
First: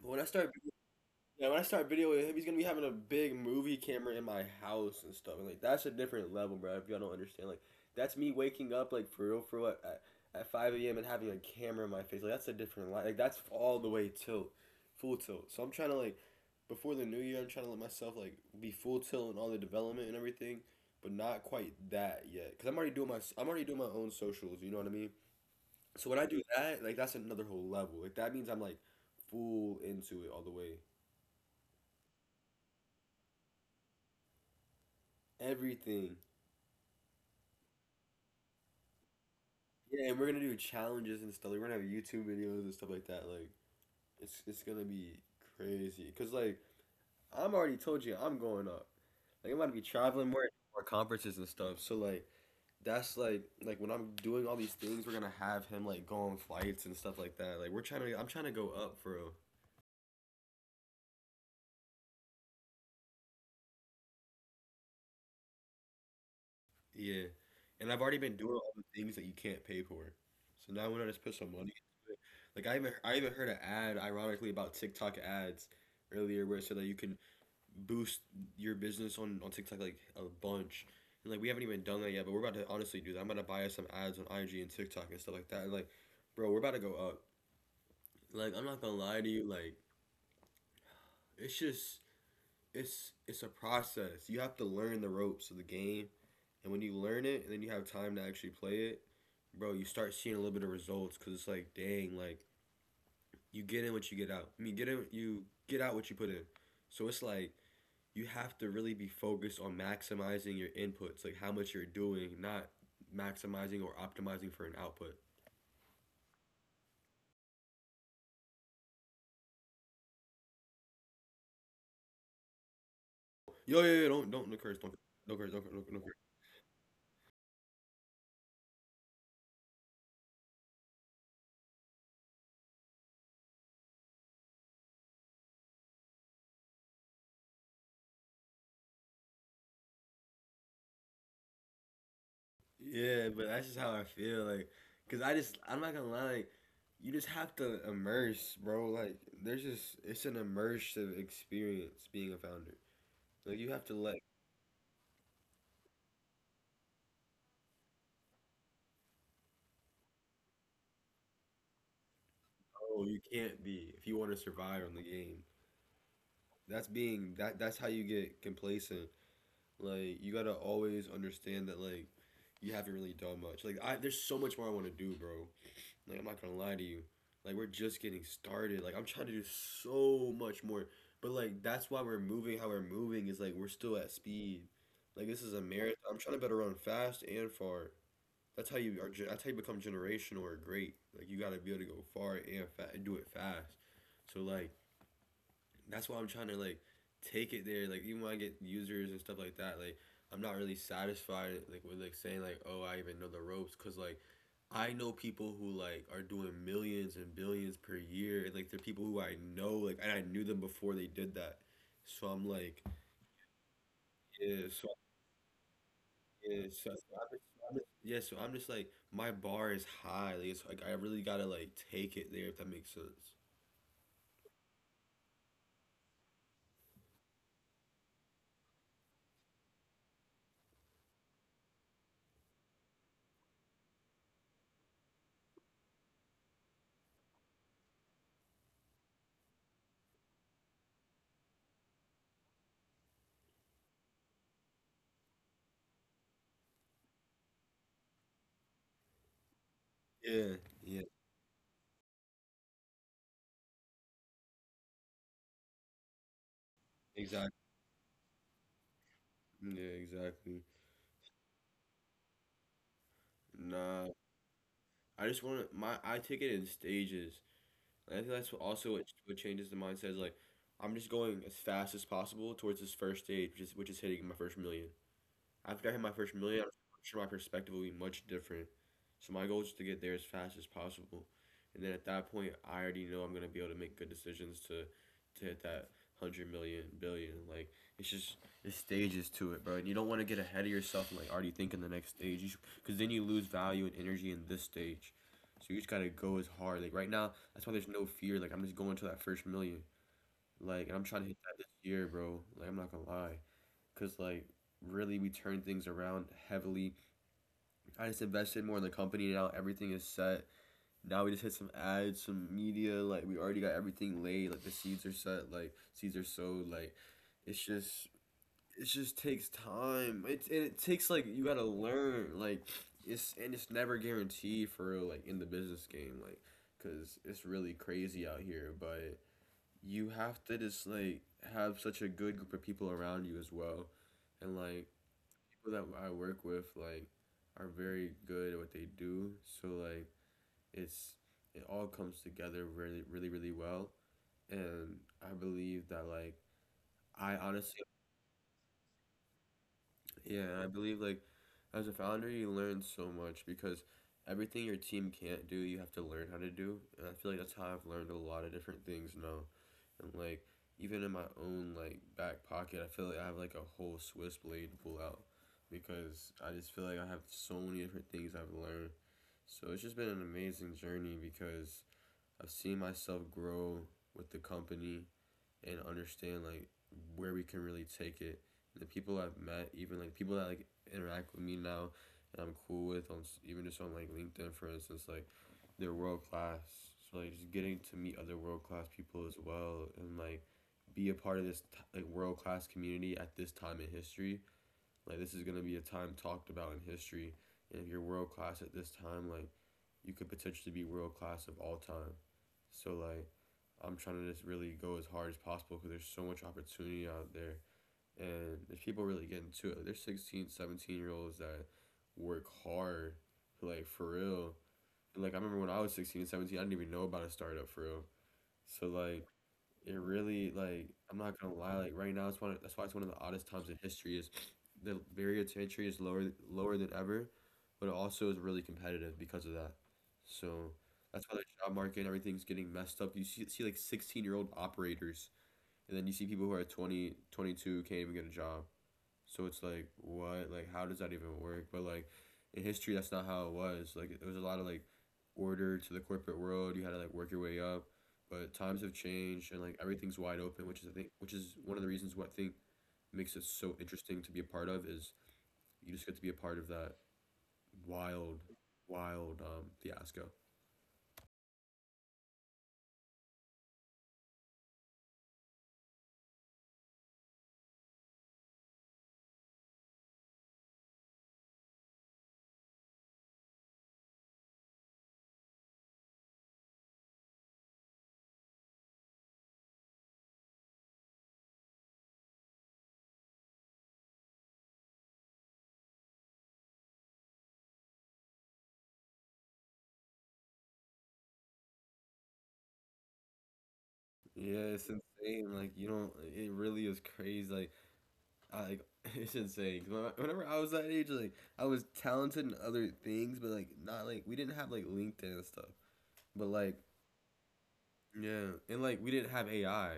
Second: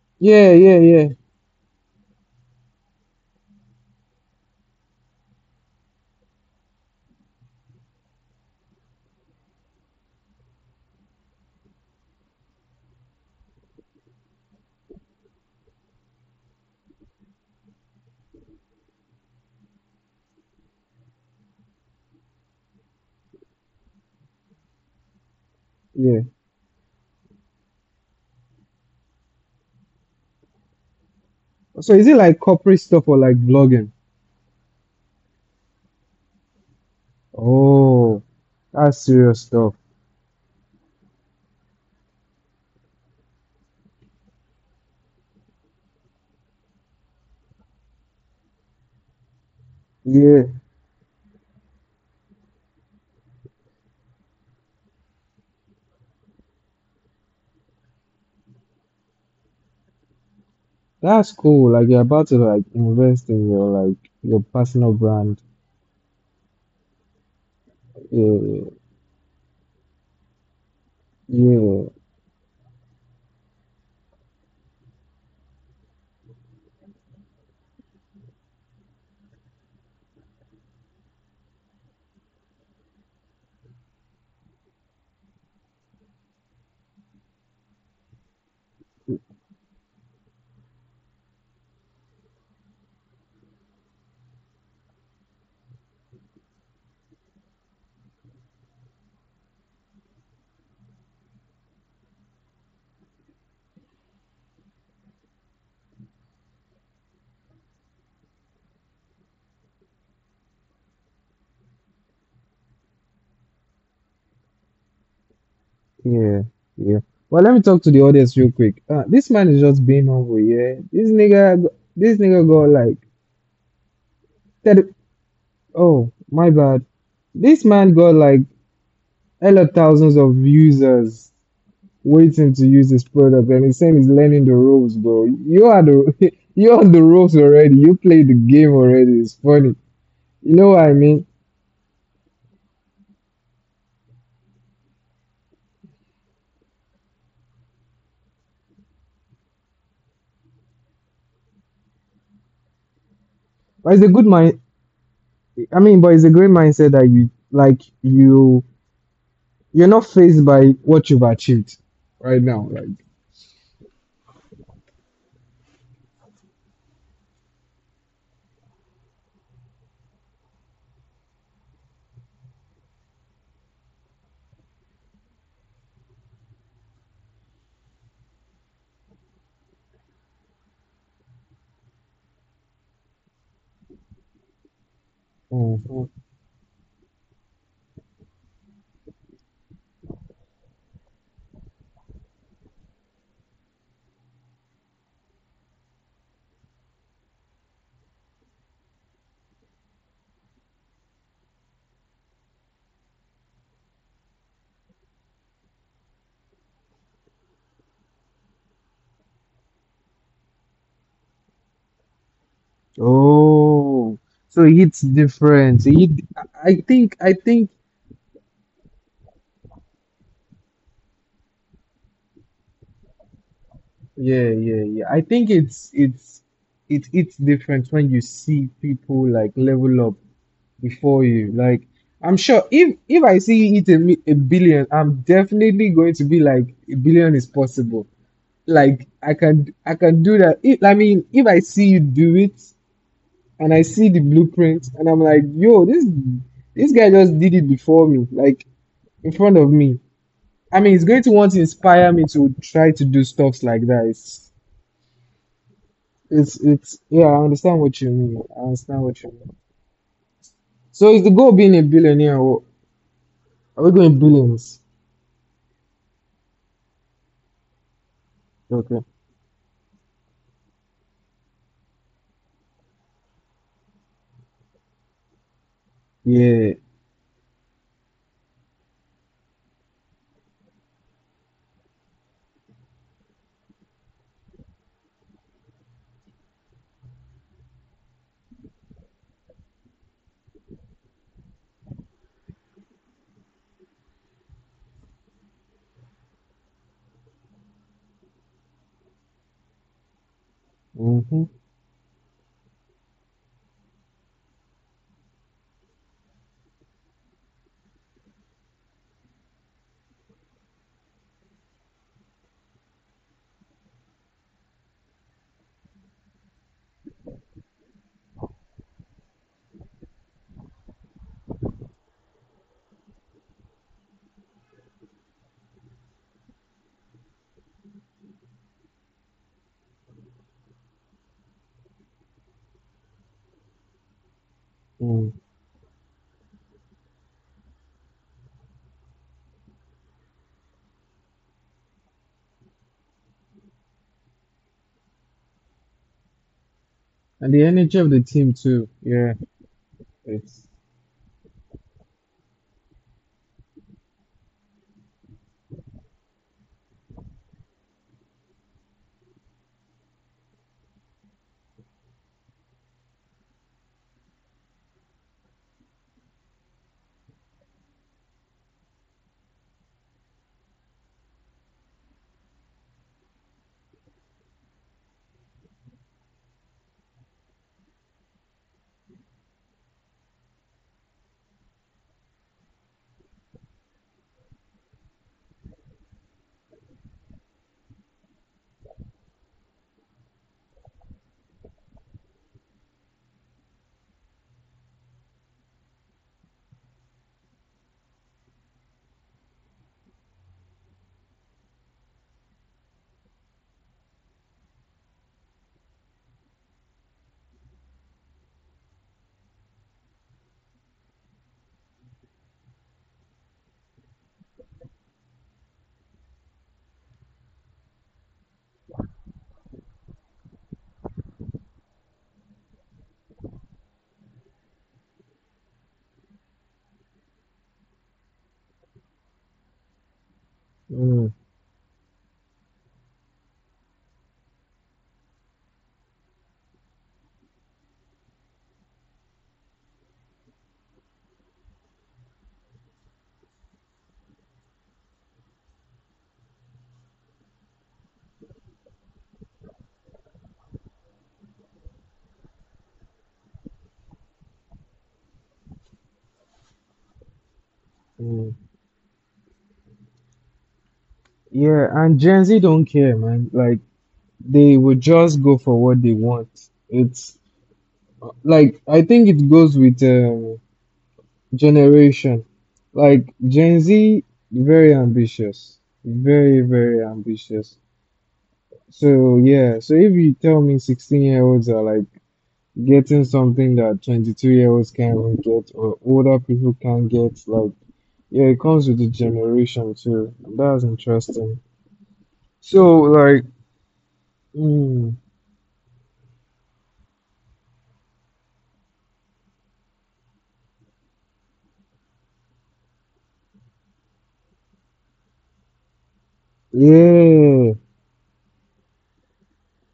Speaker 1: But when I start,
Speaker 2: yeah, yeah, yeah,
Speaker 1: yeah, when I start video with him, he's gonna be having a big movie camera in my house and stuff, and like that's a different level, bro. If y'all don't understand, like that's me waking up like for real, at 5 a.m. and having a camera in my face, like that's a different life. Like that's all the way tilt, full tilt. So I'm trying to like before the new year, I'm trying to let myself like be full tilt in all the development and everything, but not quite that yet. Cause I'm already doing my own socials. You know what I mean? So when
Speaker 2: yeah.
Speaker 1: I do that, like that's another whole level. Like that means I'm like full into it all the way.
Speaker 2: So is it like corporate stuff or like vlogging?
Speaker 1: Everything.
Speaker 2: Oh, that's serious stuff.
Speaker 1: Yeah, and we're gonna do challenges and stuff. Like we're gonna have YouTube videos and stuff like that. Like it's gonna be crazy. Cause like I'm already told you I'm going up. Like I'm about to be traveling more
Speaker 2: Yeah,
Speaker 1: more conferences and stuff. So like that's like when I'm doing all these things, we're gonna have him like go on flights and stuff like that. Like we're trying to I'm trying to go up, bro.
Speaker 2: that's cool. Like you're about to like invest in your like your personal brand.
Speaker 1: Yeah. And I've already
Speaker 2: Yeah,
Speaker 1: been doing
Speaker 2: yeah,
Speaker 1: all the things that you can't pay for. So now when I just put some money
Speaker 2: yeah.
Speaker 1: into it, like I even heard an ad, ironically, about TikTok ads earlier where it said that you can boost your business on TikTok like a bunch. And like we haven't even done that yet, but we're about to honestly do that. I'm about to buy us some ads on IG and TikTok and stuff like that. And like, bro, we're about to go up. Like I'm not gonna lie to you, like it's just it's a process. You have to learn the ropes of the game, and when you learn it, and then you have time to actually play it, bro, you start seeing a little bit of results. Cause it's like, dang, like you get in what you get out. I mean, get in you get out what you put in. So it's like you have to really be focused on maximizing your inputs, like how much you're doing, not maximizing or optimizing for an output.
Speaker 2: Yeah, yeah. Well, let me talk to the audience real quick. This man is just being humble, yeah. This nigga got like
Speaker 1: Yo, yo, yo! Don't no curse,
Speaker 2: 30,
Speaker 1: don't no curse, don't, no, no.
Speaker 2: oh my bad. This man got like hella thousands of users waiting to use his product, and he's saying he's learning the ropes, bro. You are the You are on the ropes already. You played the game already. It's funny. You know what I mean?
Speaker 1: Yeah, but that's just how I feel like cuz I'm not gonna lie like you just have to immerse, bro. Like there's just it's an immersive experience being a founder. Like you have
Speaker 2: But
Speaker 1: to
Speaker 2: it's a
Speaker 1: let
Speaker 2: good mind. I mean, but it's a great mindset that you like you're not faced by what you've achieved right now. Like.
Speaker 1: go. You can't be if you want to survive on the game. That's being that that's how you get complacent. Like you got to always understand that like you haven't really done much. Like I there's so much more I want to do, bro. Like I'm not gonna lie to you. Like we're just getting started. Like I'm trying to do so much more. But like that's why we're moving how we're moving is like we're still at speed. Like this is a marathon.
Speaker 2: Oh,
Speaker 1: I'm trying to better run fast and far. That's how That's how you become generational or great. Like you gotta be able to go far and fast and do it fast. So like that's why I'm trying to like take it there. Like even when I get users and stuff like that, like I'm not really satisfied like with like saying like oh I even know the ropes because like I know people who like are doing millions and billions per year. And, like they're people who I know like and I knew them before they did that. So I'm like
Speaker 2: oh, so
Speaker 1: yeah so
Speaker 2: it's different. So
Speaker 1: yeah
Speaker 2: I
Speaker 1: so, so
Speaker 2: think, I
Speaker 1: just,
Speaker 2: think,
Speaker 1: I'm just- yeah so I'm just like my bar is high. Like it's like I really gotta like take it there if that makes sense.
Speaker 2: yeah, yeah, yeah. I think it's different when you see people like level up before you. Like, I'm sure if I see it a billion, I'm definitely going to be like a billion is possible. Like, I can do that. If, I mean, if I see you do it. And I see the blueprint and I'm like, yo, this guy just did it before me, like in front of me.
Speaker 1: Yeah,
Speaker 2: I mean, it's
Speaker 1: yeah,
Speaker 2: going to want to inspire me to try to do stuffs like that. It's Yeah, I
Speaker 1: exactly,
Speaker 2: understand what you mean. I understand what you mean.
Speaker 1: yeah, exactly.
Speaker 2: So is the goal being a billionaire or are we
Speaker 1: Nah,
Speaker 2: going billions?
Speaker 1: I just want to my I take it in stages. And I think that's also
Speaker 2: Okay.
Speaker 1: what changes the mindset is like I'm just going as fast as possible towards this first stage, which is hitting my first million. After I hit my first million,
Speaker 2: Yeah.
Speaker 1: I'm sure my perspective will be much different. So my goal is to get there as fast as possible, and then at that point, I already know I'm gonna be able to make good decisions to hit that 100 million billion. Like it's just there's stages to it, bro. And you don't want to get ahead of yourself and like already think in the next stage, because then you lose value and energy in this stage. So you just gotta go as hard. Like right now, that's why there's no fear. Like I'm just going to that first million. Like and I'm trying to hit
Speaker 2: Mm-hmm.
Speaker 1: that this year, bro. Like I'm not gonna lie because like really we turned things around heavily. I just invested more in the company now. Everything is set. Now we just hit some ads, some media. Like we already got everything laid. Like the seeds are set. Like seeds are sowed. Like it's just it just takes time. It and it takes like you gotta learn. Like it's never guaranteed for real. Like in the business game, like because it's really crazy out here. But you have to just like have such a good group of people around you as well, and like
Speaker 2: Mm.
Speaker 1: that I work with like are very good at what they do. So like it's it all comes together really really really well, and I believe that like I
Speaker 2: And the
Speaker 1: honestly.
Speaker 2: energy of the team too. Yeah.
Speaker 1: Yeah, and I
Speaker 2: It's.
Speaker 1: believe like as a founder, you learn so much because everything your team can't do, you have to learn how to do. And I feel like that's how I've learned a lot of different things now. And like even in my own like back pocket, I feel like I have like a whole Swiss blade to pull out because I just feel like I have so many different things I've learned. So it's just been an amazing journey because I've seen myself grow with the company and understand like where we can really take it. The people I've met, even like people that like interact with me now, and I'm cool with on even just on like LinkedIn, for instance, like they're world class. So like just getting to meet other world class people as well, and like be a part of this like world class community at this time in history. Like this is gonna be a time talked about in history, and if you're world class at this time, like you could potentially be world class of all time. So like, I'm trying to just really go as hard as possible because there's so much opportunity out there, and there's people really getting to it. Like, there's 16, 17 year olds that work hard, like for real. And, like I remember when I was 16 and 17, I didn't even know about a startup for real. So like it really like I'm not gonna lie, like right now it's that's why it's one of the oddest times in history is the barrier to entry is lower than ever, but it also is really competitive because of that. So that's
Speaker 2: Mm,
Speaker 1: why the job market and everything's getting messed up. You see like 16-year-old operators and then you see people who are 20, 22 can't even get a job. So it's like what like how does that even work? But like in history that's not how it was. Like it was a lot of like order to the corporate world. You had to like work your way up. But times have changed and like everything's wide open, which is I think which is one of the reasons what I think makes it so interesting to be a part of is you just get to be a part of that wild,
Speaker 2: mm.
Speaker 1: wild fiasco.
Speaker 2: Yeah, and Gen Z don't care, man. Like, they would just go for what they want. It's like I think it goes with generation. Like Gen Z, very ambitious, very, very ambitious. So yeah, so if you tell me 16-year-olds are like getting something that 22-year-olds can't even get or older people can't get, like yeah, it comes with the generation too. That's interesting. So like,
Speaker 1: Yeah, it's
Speaker 2: mm,
Speaker 1: insane. Like you don't. It really is crazy. I like, it's insane. Whenever I was that age, like I was talented in other things, but like not like we didn't have like LinkedIn and stuff. But like
Speaker 2: yeah,
Speaker 1: yeah, and like we didn't have AI.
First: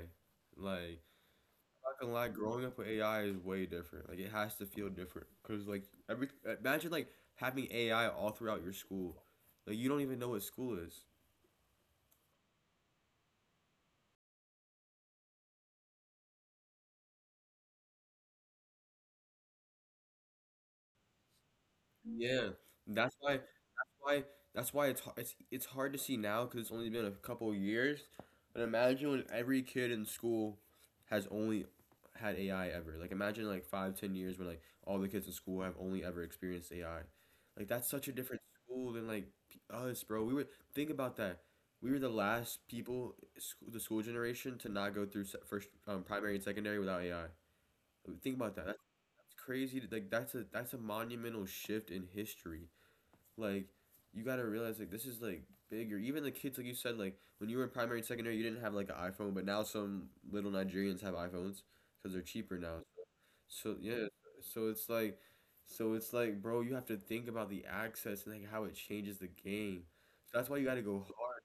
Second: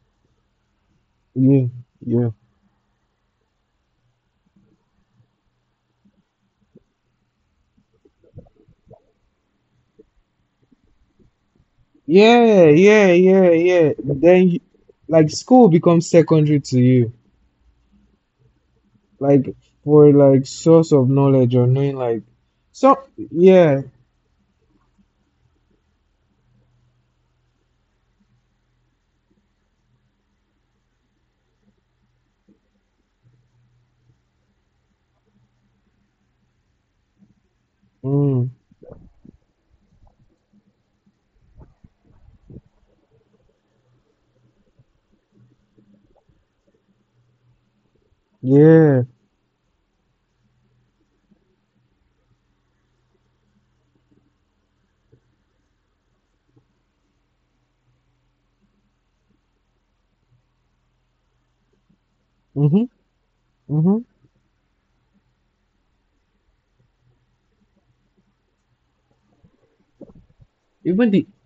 Speaker 1: Like
Speaker 2: yeah,
Speaker 1: not gonna lie,
Speaker 2: yeah.
Speaker 1: growing up with AI is way different. Like it has to feel different because like every imagine like having AI all throughout your school. Like you don't even know what school is.
Speaker 2: Yeah, yeah, yeah, yeah. But then, like, school becomes secondary to you, like, for like source of knowledge or knowing, like,
Speaker 1: Yeah,
Speaker 2: so
Speaker 1: that's why
Speaker 2: yeah,
Speaker 1: why it's it's hard to see now because it's only been a couple of years. But imagine when every kid in school has only had AI ever. Like imagine like 5 to 10 years when like all the kids in school have only ever experienced AI. Like that's such a different
Speaker 2: mm,
Speaker 1: school than like us, bro. We were think about that. We were the last people, school, the school generation, to not go through first primary and secondary without AI. Think about that.
Speaker 2: yeah,
Speaker 1: That's crazy. Like that's a monumental shift in history like you gotta realize like this is like bigger. Even the kids, like you said, like when you were in primary and secondary, you didn't have like an iPhone, but now some little Nigerians have iPhones because they're cheaper now.
Speaker 2: mm-hmm,
Speaker 1: So
Speaker 2: mm-hmm.
Speaker 1: yeah, so it's like, so it's like, bro, you have to think about the access and like how it changes the game. So that's why you gotta go
Speaker 2: Even the,
Speaker 1: hard.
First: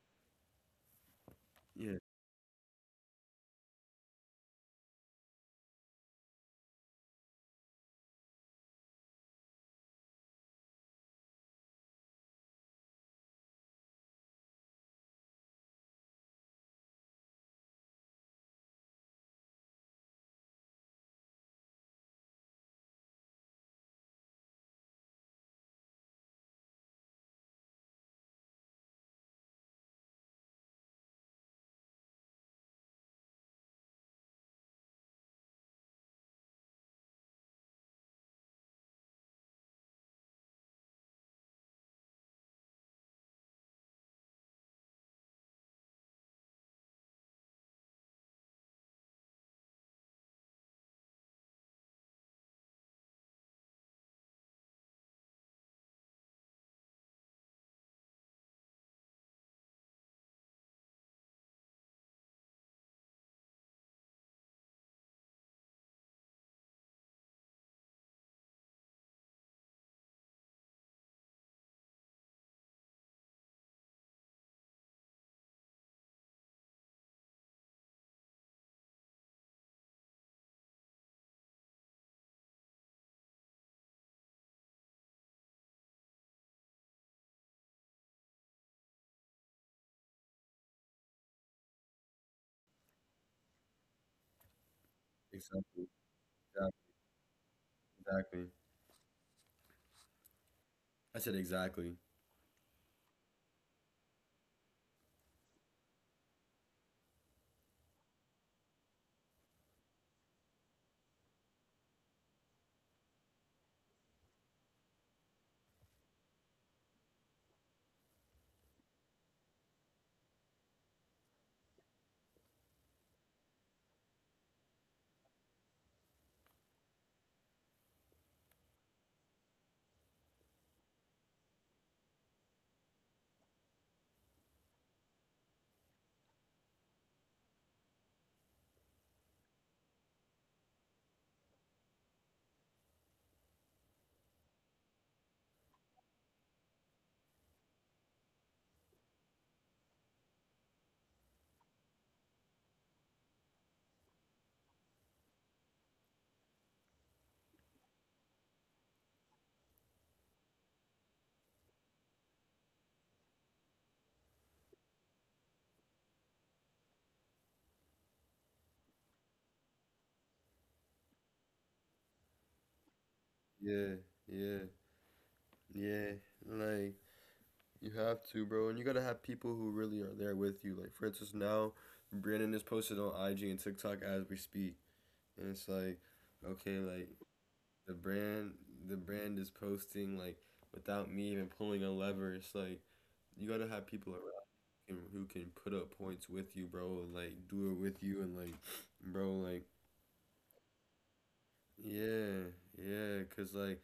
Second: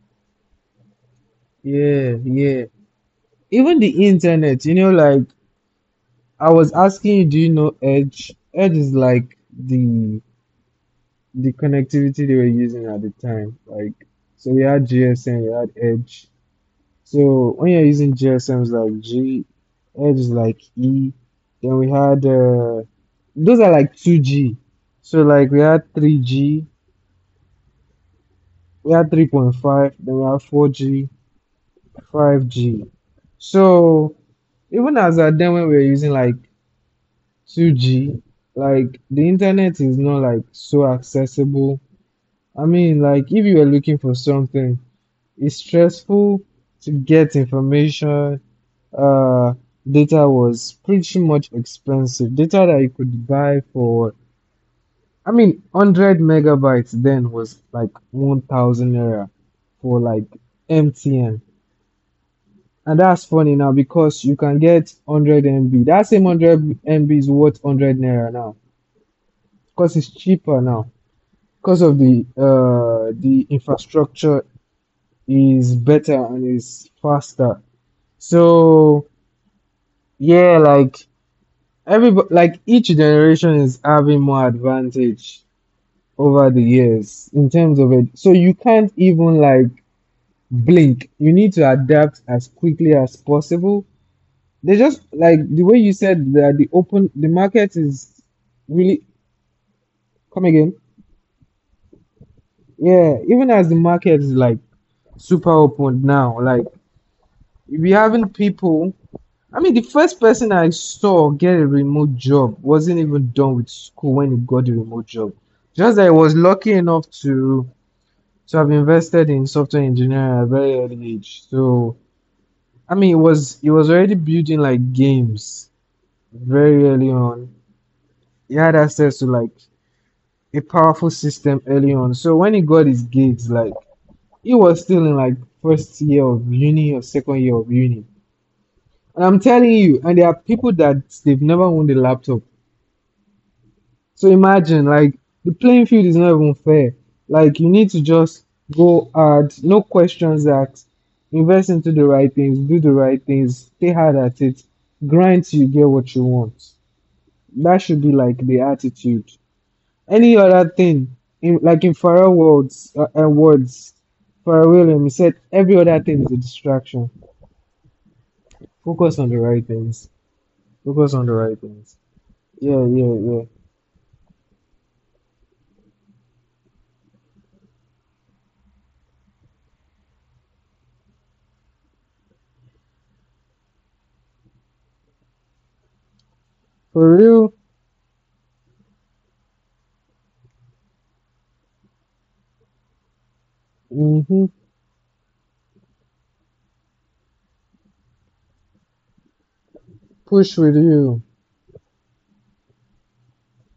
Speaker 1: Yeah,
Speaker 2: yeah, yeah, even the internet. Like, I was asking you, do you know Edge? Edge is like the connectivity they were using at the time. Like, so we had GSM, we had Edge. So when you're using GSMs like G, Edge is like E. Then we had those are like 2G. So like we had 3G, we had 3.5, then we had 4G, 5G. So even as at then when we were using like 2G, like the internet is not like so accessible. I mean, like if you were looking for something, it's stressful to get information. Uh, Data was pretty much expensive. Data that you could buy for, I mean, 100 megabytes then was like 1,000 naira for like MTN. And that's funny now because you can get 100 MB. That same 100 MB is worth 100 naira now because it's cheaper now because of the infrastructure is better and is faster. So yeah, like every like each generation is having more advantage over the years in terms of it. So you can't even like blink. You need to adapt as quickly as possible. They just like the way
Speaker 1: exactly,
Speaker 2: you said that the
Speaker 1: exactly,
Speaker 2: open the market is
Speaker 1: exactly.
Speaker 2: really. Come again.
Speaker 1: I said exactly.
Speaker 2: Yeah, even as the market is like super open now, like we having people. I mean, the first person I saw get a remote job wasn't even done with school when he got the remote job. Just that I was lucky enough to have invested in software engineering at a very early age. So I mean, it was already building like games very early on. He had access to like a powerful system early on. So when he got his gigs, like he was still in like first year of uni or second year of uni. And I'm telling you, and there are people that they've never owned a laptop. So imagine, like, the playing field is not even fair. Like, you need to just go hard, no questions asked, invest into the right things, do the right things, stay hard at it, grind till you get what you want. That should be like the attitude. Any other thing, like in Pharrell words, Pharrell Williams he said, every other thing is a distraction. Focus on the right things. Focus on the right things. Yeah, yeah, yeah.
Speaker 1: Yeah, yeah, yeah. Like you have to, bro, and you gotta have people who really are there with you. Like for instance, now Brandon is posted on IG and TikTok as we speak, and it's like, okay, like
Speaker 2: For real.
Speaker 1: the brand, the brand is posting like without me even pulling a lever. It's like you gotta have people around
Speaker 2: Hmm.
Speaker 1: you who can put up points with you, bro. Like do it with you, and like, bro, like
Speaker 2: Push with you.
Speaker 1: yeah, yeah, cause like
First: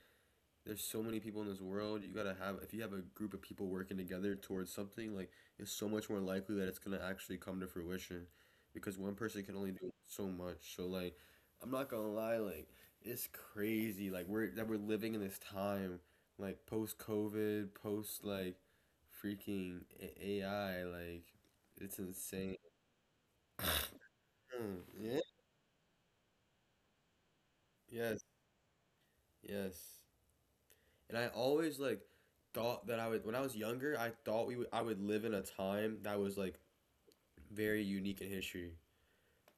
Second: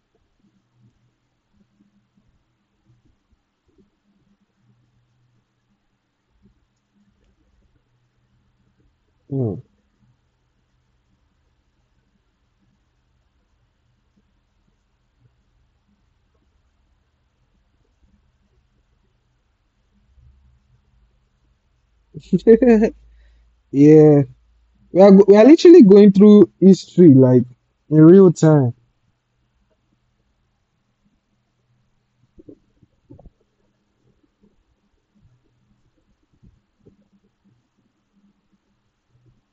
Speaker 1: there's so many people in this world. You gotta have if you have a group of people working together towards something, like it's so much more likely that it's gonna actually come to fruition, because one person can
Speaker 2: Hmm.
Speaker 1: only do so much. So like, I'm not gonna lie, like it's crazy. Like we're living in this time, like post COVID, post like freaking AI. Like it's insane.
Speaker 2: Yeah, we are
Speaker 1: yeah.
Speaker 2: go- we are literally going through history like in
Speaker 1: Yes.
Speaker 2: real time.
Speaker 1: Yes. And I always like thought that I would when I was younger. I would live in a time that was like very unique in history.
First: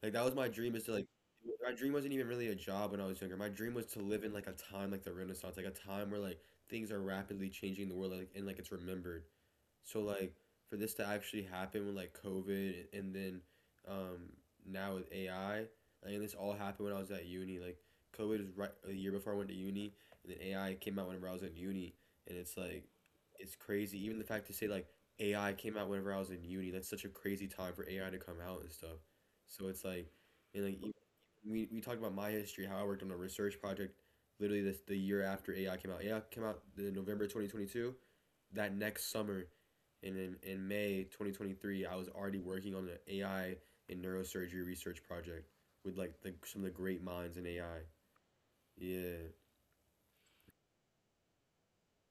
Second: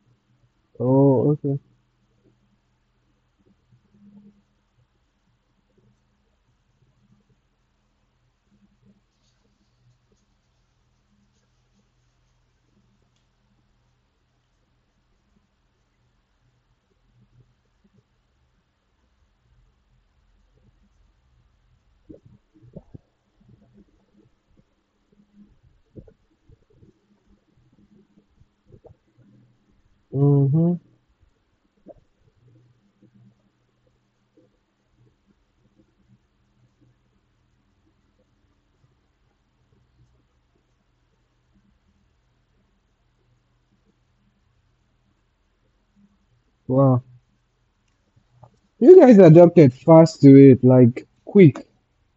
Speaker 1: Like that was my dream is to like
Speaker 2: Oh, okay.
Speaker 1: my dream wasn't even really a job when I was younger. My dream was to live in like a time like the Renaissance, like a time where like things are rapidly changing in the world like, and like it's remembered. So like for this to actually happen with like COVID and then um, now with AI, like, and this all happened when I was at uni. Like COVID was right a year before I went to uni, and then AI came out whenever I was at uni, and it's like it's crazy. Even the fact to say like AI came out whenever I was in uni, that's such a crazy time for AI to come out and stuff. So it's like and
Speaker 2: Mm-hmm.
Speaker 1: like e- we talked about my history, how I worked on a research project literally this the year after AI came out. AI came out in November 2022 that next summer and in May 2023, I was already working on an AI and neurosurgery research project with like some of the
Speaker 2: Wow,
Speaker 1: great minds in AI.
Speaker 2: you guys
Speaker 1: Yeah.
Speaker 2: adapted fast to it, like quick.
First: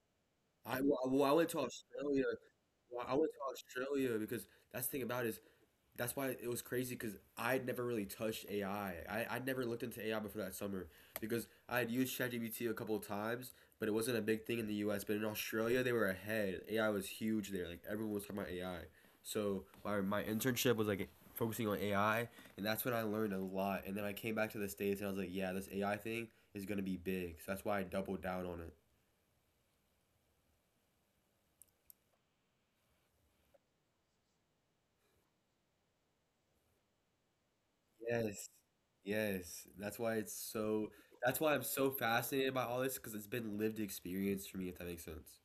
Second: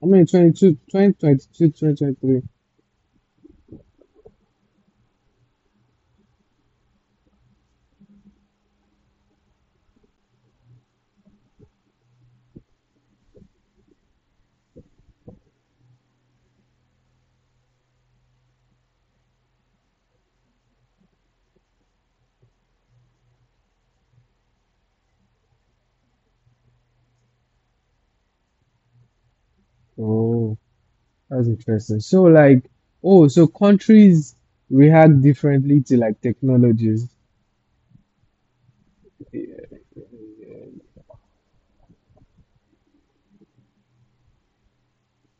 Speaker 2: I mean, 22, twenty
Speaker 1: well, I
Speaker 2: twenty
Speaker 1: went to
Speaker 2: two, twenty twenty
Speaker 1: Australia.
Speaker 2: three?
Speaker 1: Well, I went to Australia because that's the thing about it is that's why it was crazy because I'd never really touched AI. I'd never looked into AI before that summer because I had used ChatGPT a couple of times, but it wasn't a big thing in the US. But in Australia, they were ahead. AI was huge there. Like everyone was talking about AI. So my internship was like focusing on AI, and that's when I learned a lot. And then I came back to the States and I was like, yeah, this AI thing is going to be big. So that's why I doubled down on it.
Speaker 2: Oh, that's interesting. So, like, oh, so countries react differently to like technologies.
Speaker 1: Yes. Yes.
Speaker 2: Yeah,
Speaker 1: That's why I'm so fascinated by all this because it's been lived experience for me, if that makes sense.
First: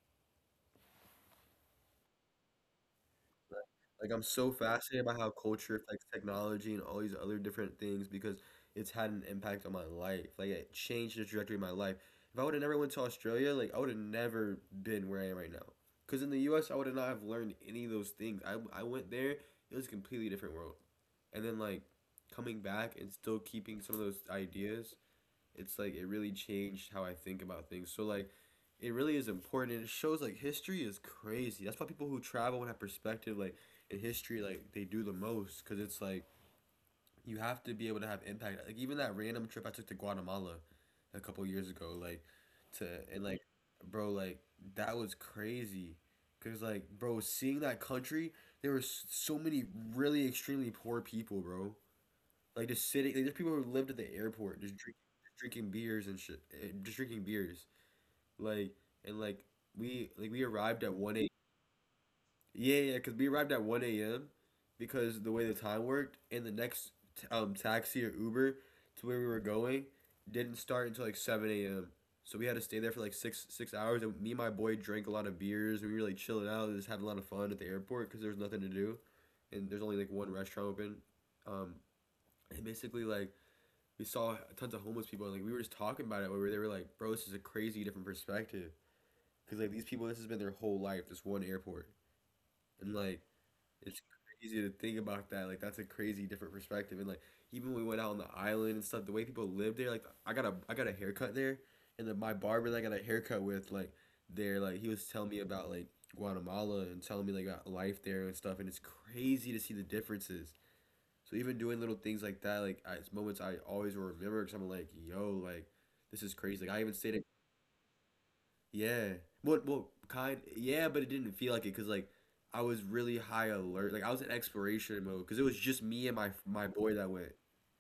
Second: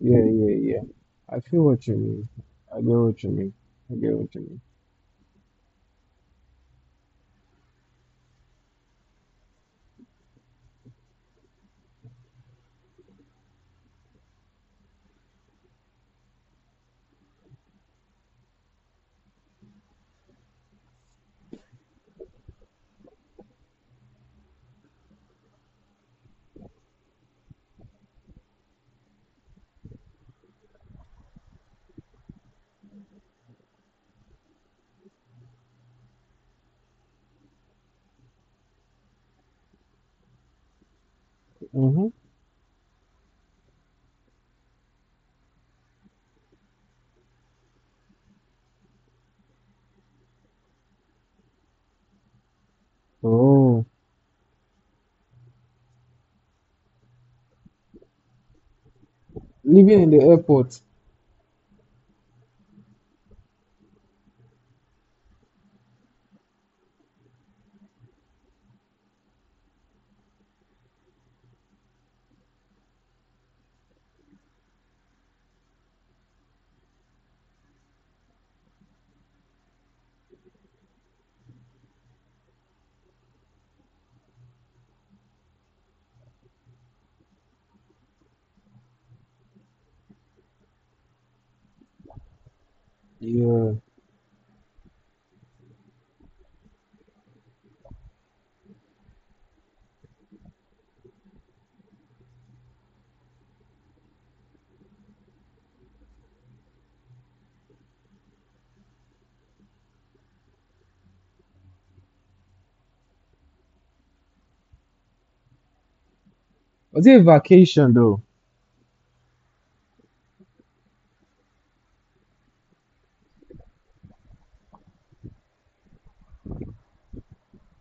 Speaker 2: yeah, yeah, yeah. I feel what you mean. I get what you mean. I get
Speaker 1: Like I'm
Speaker 2: what you
Speaker 1: so
Speaker 2: mean.
Speaker 1: fascinated by how culture affects technology and all these other different things because it's had an impact on my life. Like it changed the trajectory of my life. If I would have never went to Australia, like I would have never been where I am right now. Because in the U. S. I would have not have learned any of those things. I went there, it was a completely different world. And then coming back and still keeping some of those ideas, it's like it really changed how I think about things. So it really is important and it shows like history is crazy. That's why people who travel and have perspective, like in history, like they do the most cuz it's like you have to be able to have impact. Like even that random trip I took to Guatemala a couple years ago,
Speaker 2: Mm-hmm.
Speaker 1: like to and like bro like that was crazy cuz like, bro, seeing that country, there were so many really extremely poor people, bro. Like just sitting, like there's people who
Speaker 2: Oh.
Speaker 1: lived at the airport, drinking beers and shit, eh, just drinking beers. Like and like
Speaker 2: Living
Speaker 1: We
Speaker 2: in the airport.
Speaker 1: arrived at one a. Yeah, yeah, because we arrived at one a.m. because the way the time worked, and the next taxi or Uber to where we were going didn't start until like seven a.m. So we had to stay there for like six hours, and me and my boy drank a lot of beers, and we were like chilling out and just having a lot of fun at the airport because there was nothing to do, and there's only like one restaurant open, um, and basically like we saw tons of homeless people, and like we were just talking about it where they were like, bro, this is a crazy different perspective because like these people, this has been their whole life, this one airport, and like
Speaker 2: Yeah.
Speaker 1: it's crazy to think about that. Like that's a crazy different perspective. And like even when we went out on the island and stuff, the way people live there, like I got a haircut there, and then my barber that I got a haircut with, like there, like he was telling me about like Guatemala and telling me like about life there and stuff, and it's crazy to see the differences. So even doing little things like that, like it's moments I always will remember because I'm like, yo, like this is crazy. Like I even
Speaker 2: Was
Speaker 1: stayed
Speaker 2: it
Speaker 1: at,
Speaker 2: a vacation though?
Speaker 1: yeah, yeah, but it didn't feel like it because like I was really high alert. Like I was in exploration mode because it was just me and my boy that went,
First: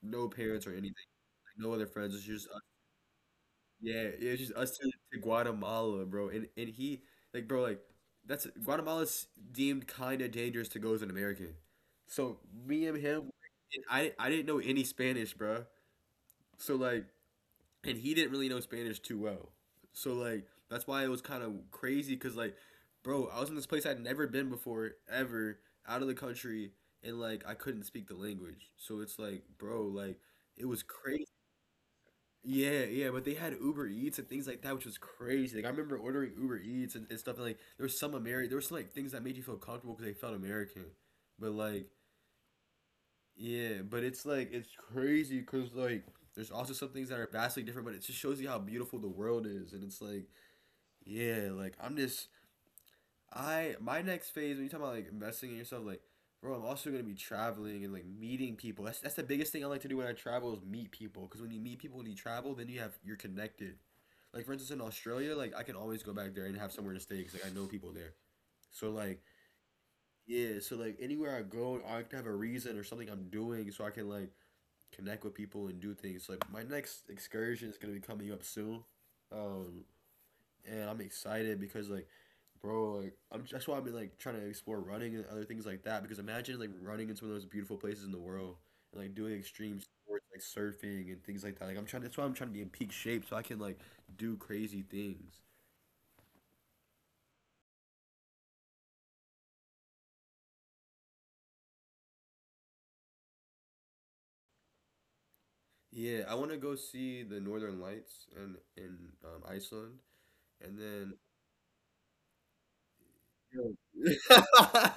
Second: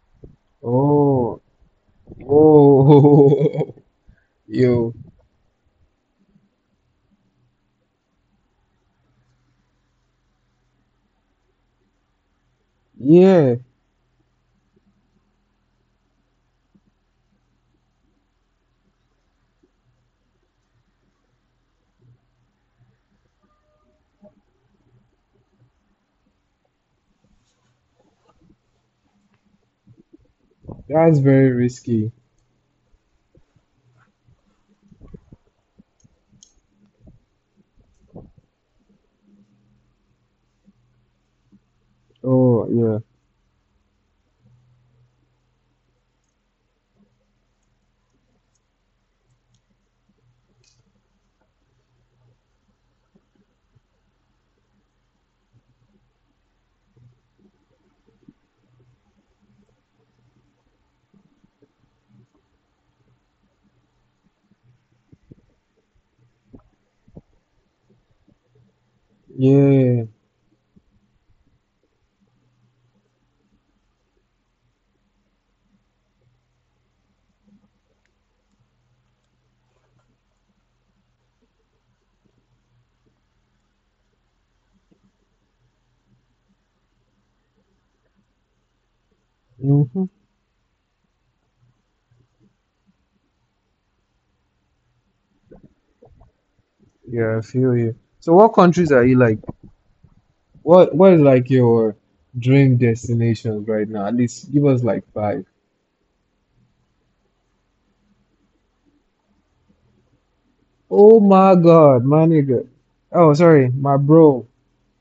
Speaker 1: no parents or anything,
Speaker 2: Oh,
Speaker 1: like, no other friends. It's just us,
Speaker 2: oh,
Speaker 1: yeah, it's just us
Speaker 2: yo,
Speaker 1: to Guatemala, bro. And he, like, bro, like that's, Guatemala's deemed kind of dangerous to go as an American. So me and him,
Speaker 2: yeah,
Speaker 1: I didn't know any Spanish, bro. So like, and he didn't really know Spanish too well. So like, that's why it was kind of crazy because like, bro, I was in this place I'd never been before ever, out of the country, and like I couldn't speak the language. So it's like, bro, like it was
Speaker 2: that's
Speaker 1: crazy.
Speaker 2: very risky.
Speaker 1: Yeah, yeah, but they had Uber Eats and things like that, which was crazy. Like I remember ordering Uber Eats and stuff. And like there was some American, there were some like things that made you feel comfortable because they felt American. But like
Speaker 2: Oh, yeah,
Speaker 1: yeah, but it's like it's crazy because like there's also some things that are vastly different, but it just shows you how beautiful the world is, and it's like yeah, like I'm just I my next phase when you talk about like investing in yourself, like, bro, I'm also gonna be traveling and like meeting people. That's the biggest thing I like to do when I travel is meet people, because when you meet people when you travel, then you're connected. Like for instance in Australia, like I can always go back there and have somewhere to stay because like I know people there. So like
Speaker 2: yeah,
Speaker 1: yeah, so like anywhere I go, I have to have a reason or something I'm doing so I can like connect with people and do things. Like my next excursion is gonna be coming up soon, um, and I'm excited because like, bro, like I'm that's why I've been like trying to explore running and other things like that. Because imagine like running in some of those beautiful places in the world and like doing extreme
Speaker 2: hmm,
Speaker 1: sports like surfing and things like that. Like I'm trying. That's why I'm trying to be in peak shape so I can like do crazy things.
Speaker 2: yeah, I feel you. So, what countries are you like? What is like your dream destinations right now? At least give us like five.
Speaker 1: Yeah, I want to go see the Northern Lights in Iceland, and then
Speaker 2: Oh my God, my nigga. Oh, sorry, my
Speaker 1: yeah,
Speaker 2: bro.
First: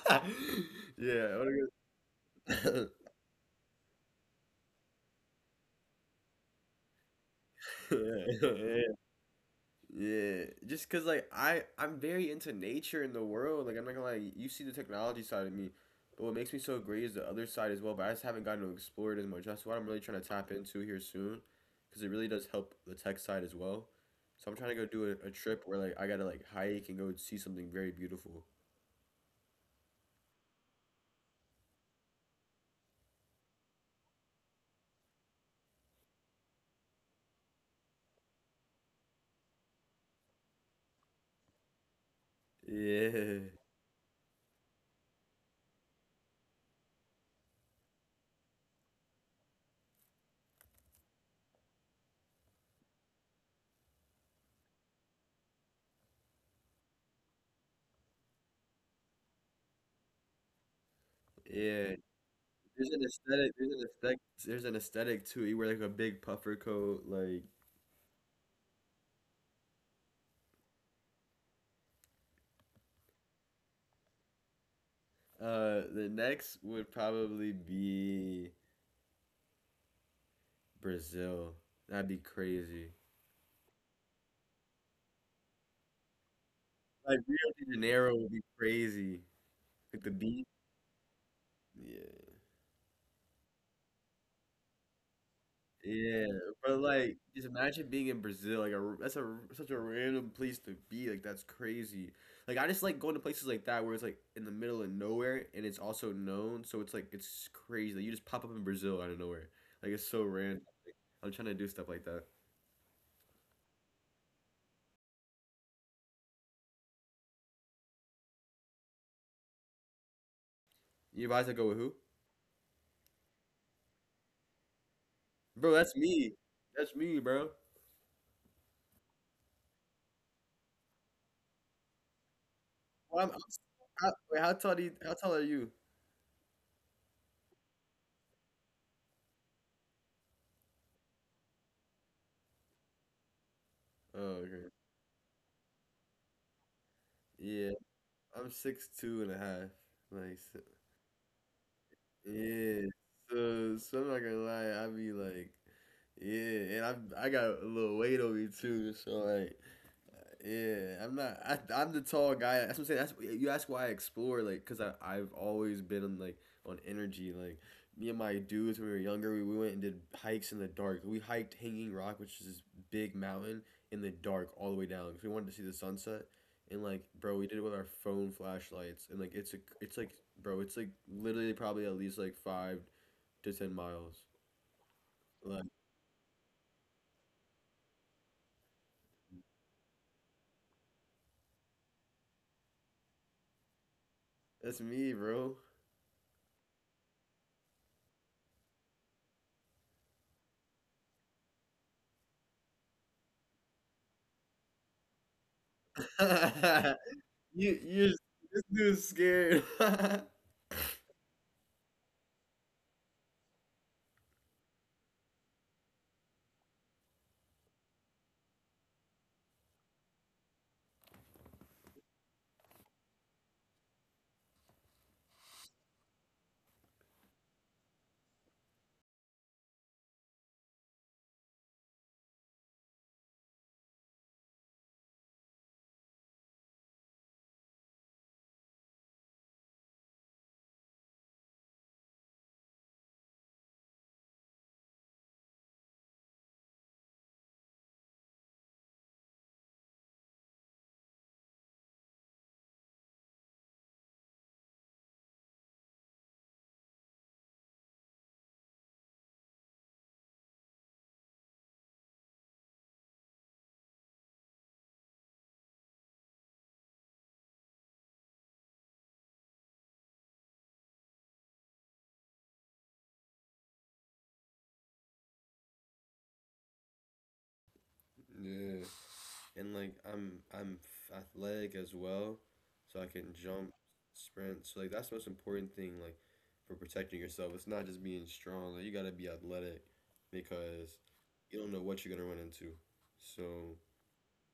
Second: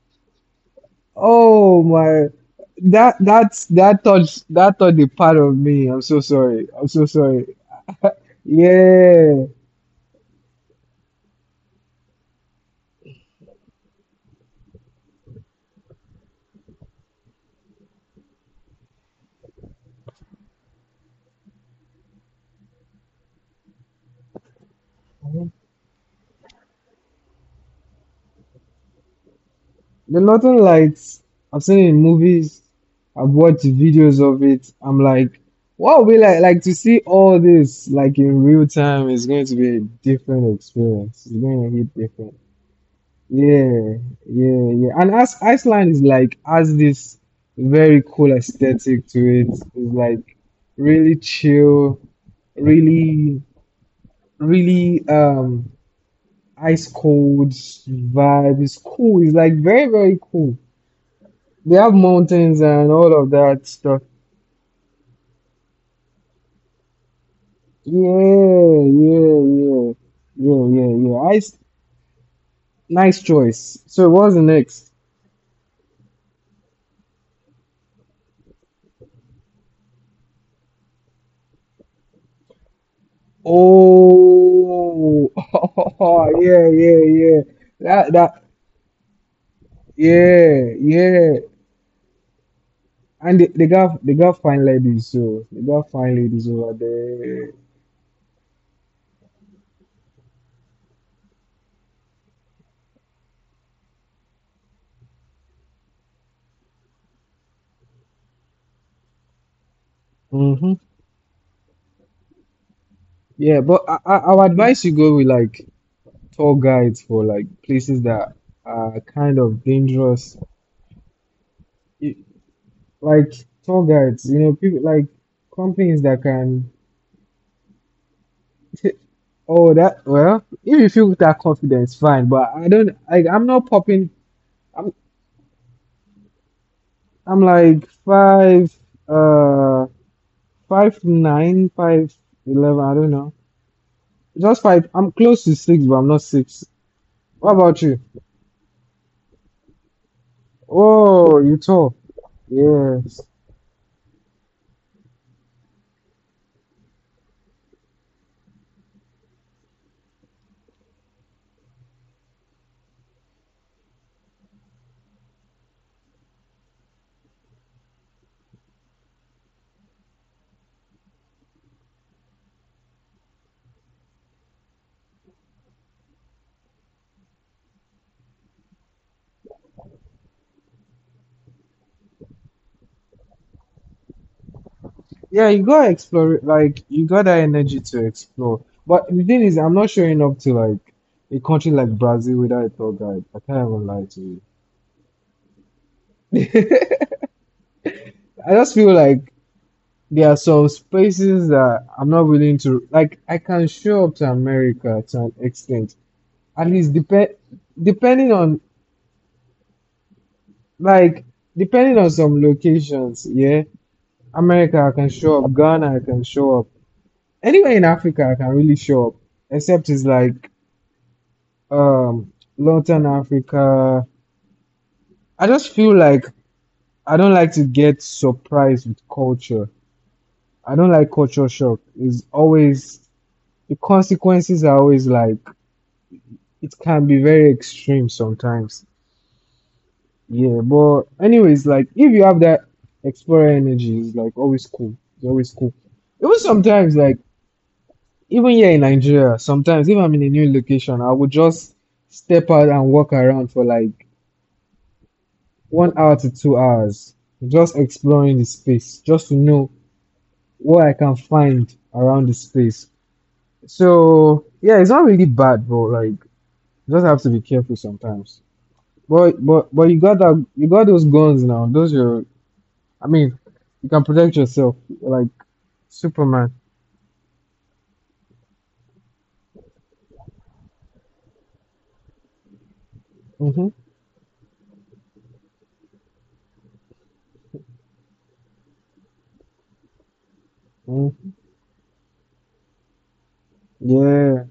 Speaker 1: I wanna
Speaker 2: Oh my,
Speaker 1: go.
Speaker 2: that touched a part of me. I'm so sorry. I'm so sorry.
Speaker 1: Yeah,
Speaker 2: Yeah,
Speaker 1: yeah. Just cause like I'm very into nature and the world. Like I'm not gonna lie, you see the technology side of me, but what makes me so great is the other side as well. But I just haven't gotten to explore it as much. That's what I'm really trying to tap into here soon, because it really does help the tech side as well. So I'm trying to go do a trip where like I gotta like hike and go see something very beautiful.
Speaker 2: the Northern Lights. I've seen it in movies. I've watched videos of it. I'm like, wow, we like to see all this like in real time is going to be a different experience. It's going to hit different.
Speaker 1: Yeah,
Speaker 2: Yeah, yeah, yeah. And as Iceland is like has this very cool aesthetic to it. It's like really chill, really, really ice cold vibe. It's cool. It's like very, very cool. They have
Speaker 1: yeah.
Speaker 2: mountains and
Speaker 1: There's an
Speaker 2: all of
Speaker 1: aesthetic.
Speaker 2: that
Speaker 1: There's an
Speaker 2: stuff.
Speaker 1: aesthetic. There's an aesthetic too. You wear like a big puffer coat, like,
Speaker 2: Yeah, yeah, yeah, yeah, yeah, yeah. Nice choice. So what's the next?
Speaker 1: uh, the next would probably be Brazil. That'd be crazy.
Speaker 2: Oh, yeah, yeah,
Speaker 1: Like
Speaker 2: yeah.
Speaker 1: Rio de
Speaker 2: That
Speaker 1: Janeiro would
Speaker 2: that
Speaker 1: be crazy. Like the beach.
Speaker 2: yeah, yeah.
Speaker 1: Yeah.
Speaker 2: And they got fine ladies, so they got fine
Speaker 1: Yeah,
Speaker 2: ladies over
Speaker 1: but like, just
Speaker 2: there.
Speaker 1: imagine being in Brazil. Like, a, that's a such a random place to be. Like, that's crazy. Like, I just like going to places like that where it's like in the middle of nowhere and it's also known. So it's like it's crazy. Like, you just pop up in Brazil out of nowhere. Like, it's so random.
Speaker 2: Mm-hmm.
Speaker 1: I'm trying to do stuff like that.
Speaker 2: Yeah, but I would advise you go with like tour guides for like places that are kind of dangerous.
Speaker 1: You guys to go with who?
Speaker 2: It- like tour guides, people like
Speaker 1: Bro, that's
Speaker 2: companies that
Speaker 1: me.
Speaker 2: can
Speaker 1: That's me, bro.
Speaker 2: Oh, that, well, if you feel that confidence, fine. But I don't
Speaker 1: Well,
Speaker 2: like
Speaker 1: I'm
Speaker 2: I'm not popping.
Speaker 1: how tall do you,
Speaker 2: I'm.
Speaker 1: how tall are you?
Speaker 2: I'm like uh, 5'9", 5'11". I don't know.
Speaker 1: Oh,
Speaker 2: Just
Speaker 1: okay.
Speaker 2: five. I'm close to six, but I'm not six. What
Speaker 1: Yeah,
Speaker 2: about you?
Speaker 1: I'm 6'2" and a half. Like, so,
Speaker 2: Oh, you tall.
Speaker 1: yeah.
Speaker 2: Yes.
Speaker 1: So I'm not gonna lie, I be like, yeah, and I got a little weight on me too. So like, yeah, I'm not. I'm the tall guy. That's what I'm saying. That's, you ask why I explore, like, cause I've always been on like on energy. Like me and my dudes when we were younger, we went and did hikes in the dark. We hiked Hanging Rock, which is this big mountain in the dark all the way down, cause we wanted to see the sunset. And like, bro, we did it with our phone flashlights, and like, it's like, bro, it's like literally probably at least like 5 to 10 miles.
Speaker 2: Yeah,
Speaker 1: Like,
Speaker 2: you gotta explore. Like you got that energy to explore. But the thing is, I'm not showing up to like a country like Brazil without a tour guide. I can't even lie to you.
Speaker 1: that's me, bro.
Speaker 2: I just feel like there are some spaces that I'm not willing to like. I can show up to America to an extent, at least
Speaker 1: You
Speaker 2: depending
Speaker 1: this
Speaker 2: on
Speaker 1: dude's scared.
Speaker 2: like depending on some locations, yeah. America I can show up, Ghana I can show up. Anywhere in Africa I can really show up. Except it's like um Northern Africa. I just feel like I don't like to get surprised with culture. I don't like culture shock. It's always the consequences are always like it can be very extreme sometimes. Yeah, but anyways, like if you have that explorer energy, it's like always cool. It's always cool. Even sometimes, like even here in Nigeria, sometimes if I'm in a new location, I would just step out and walk around for like 1 hour to 2 hours, just exploring the space, just to know what I can find around the space. So yeah, it's not really bad, but like you just have to be careful sometimes. But you got those guns now. Those your. I mean, you can protect yourself like Superman.
Speaker 1: Yeah. And like I'm athletic as well, so I can jump,
Speaker 2: Hmm.
Speaker 1: sprint. So like that's the most important thing like for protecting yourself. It's not just being strong. Like you gotta be athletic because
Speaker 2: Hmm.
Speaker 1: you don't know what you're gonna run into. So
Speaker 2: Yeah.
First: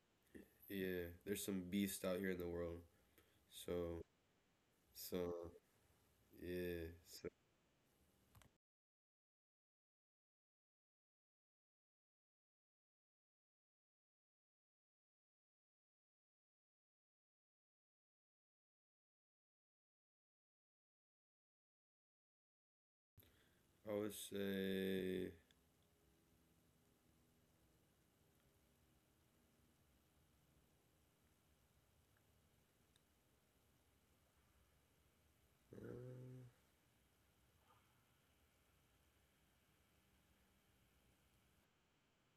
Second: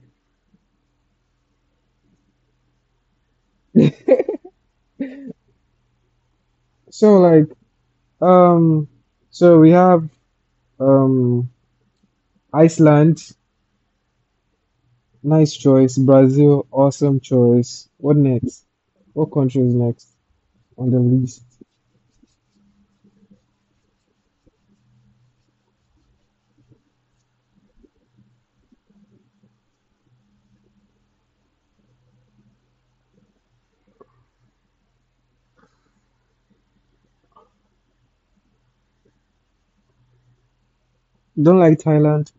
Speaker 1: yeah, there's some beasts out here in the world. So so yeah.
Speaker 2: So
Speaker 1: So
Speaker 2: like um, so we have um Iceland, nice choice. Brazil, awesome choice. What next? What country is next on the list?
Speaker 1: I would say, uh,
Speaker 2: Don't like Thailand?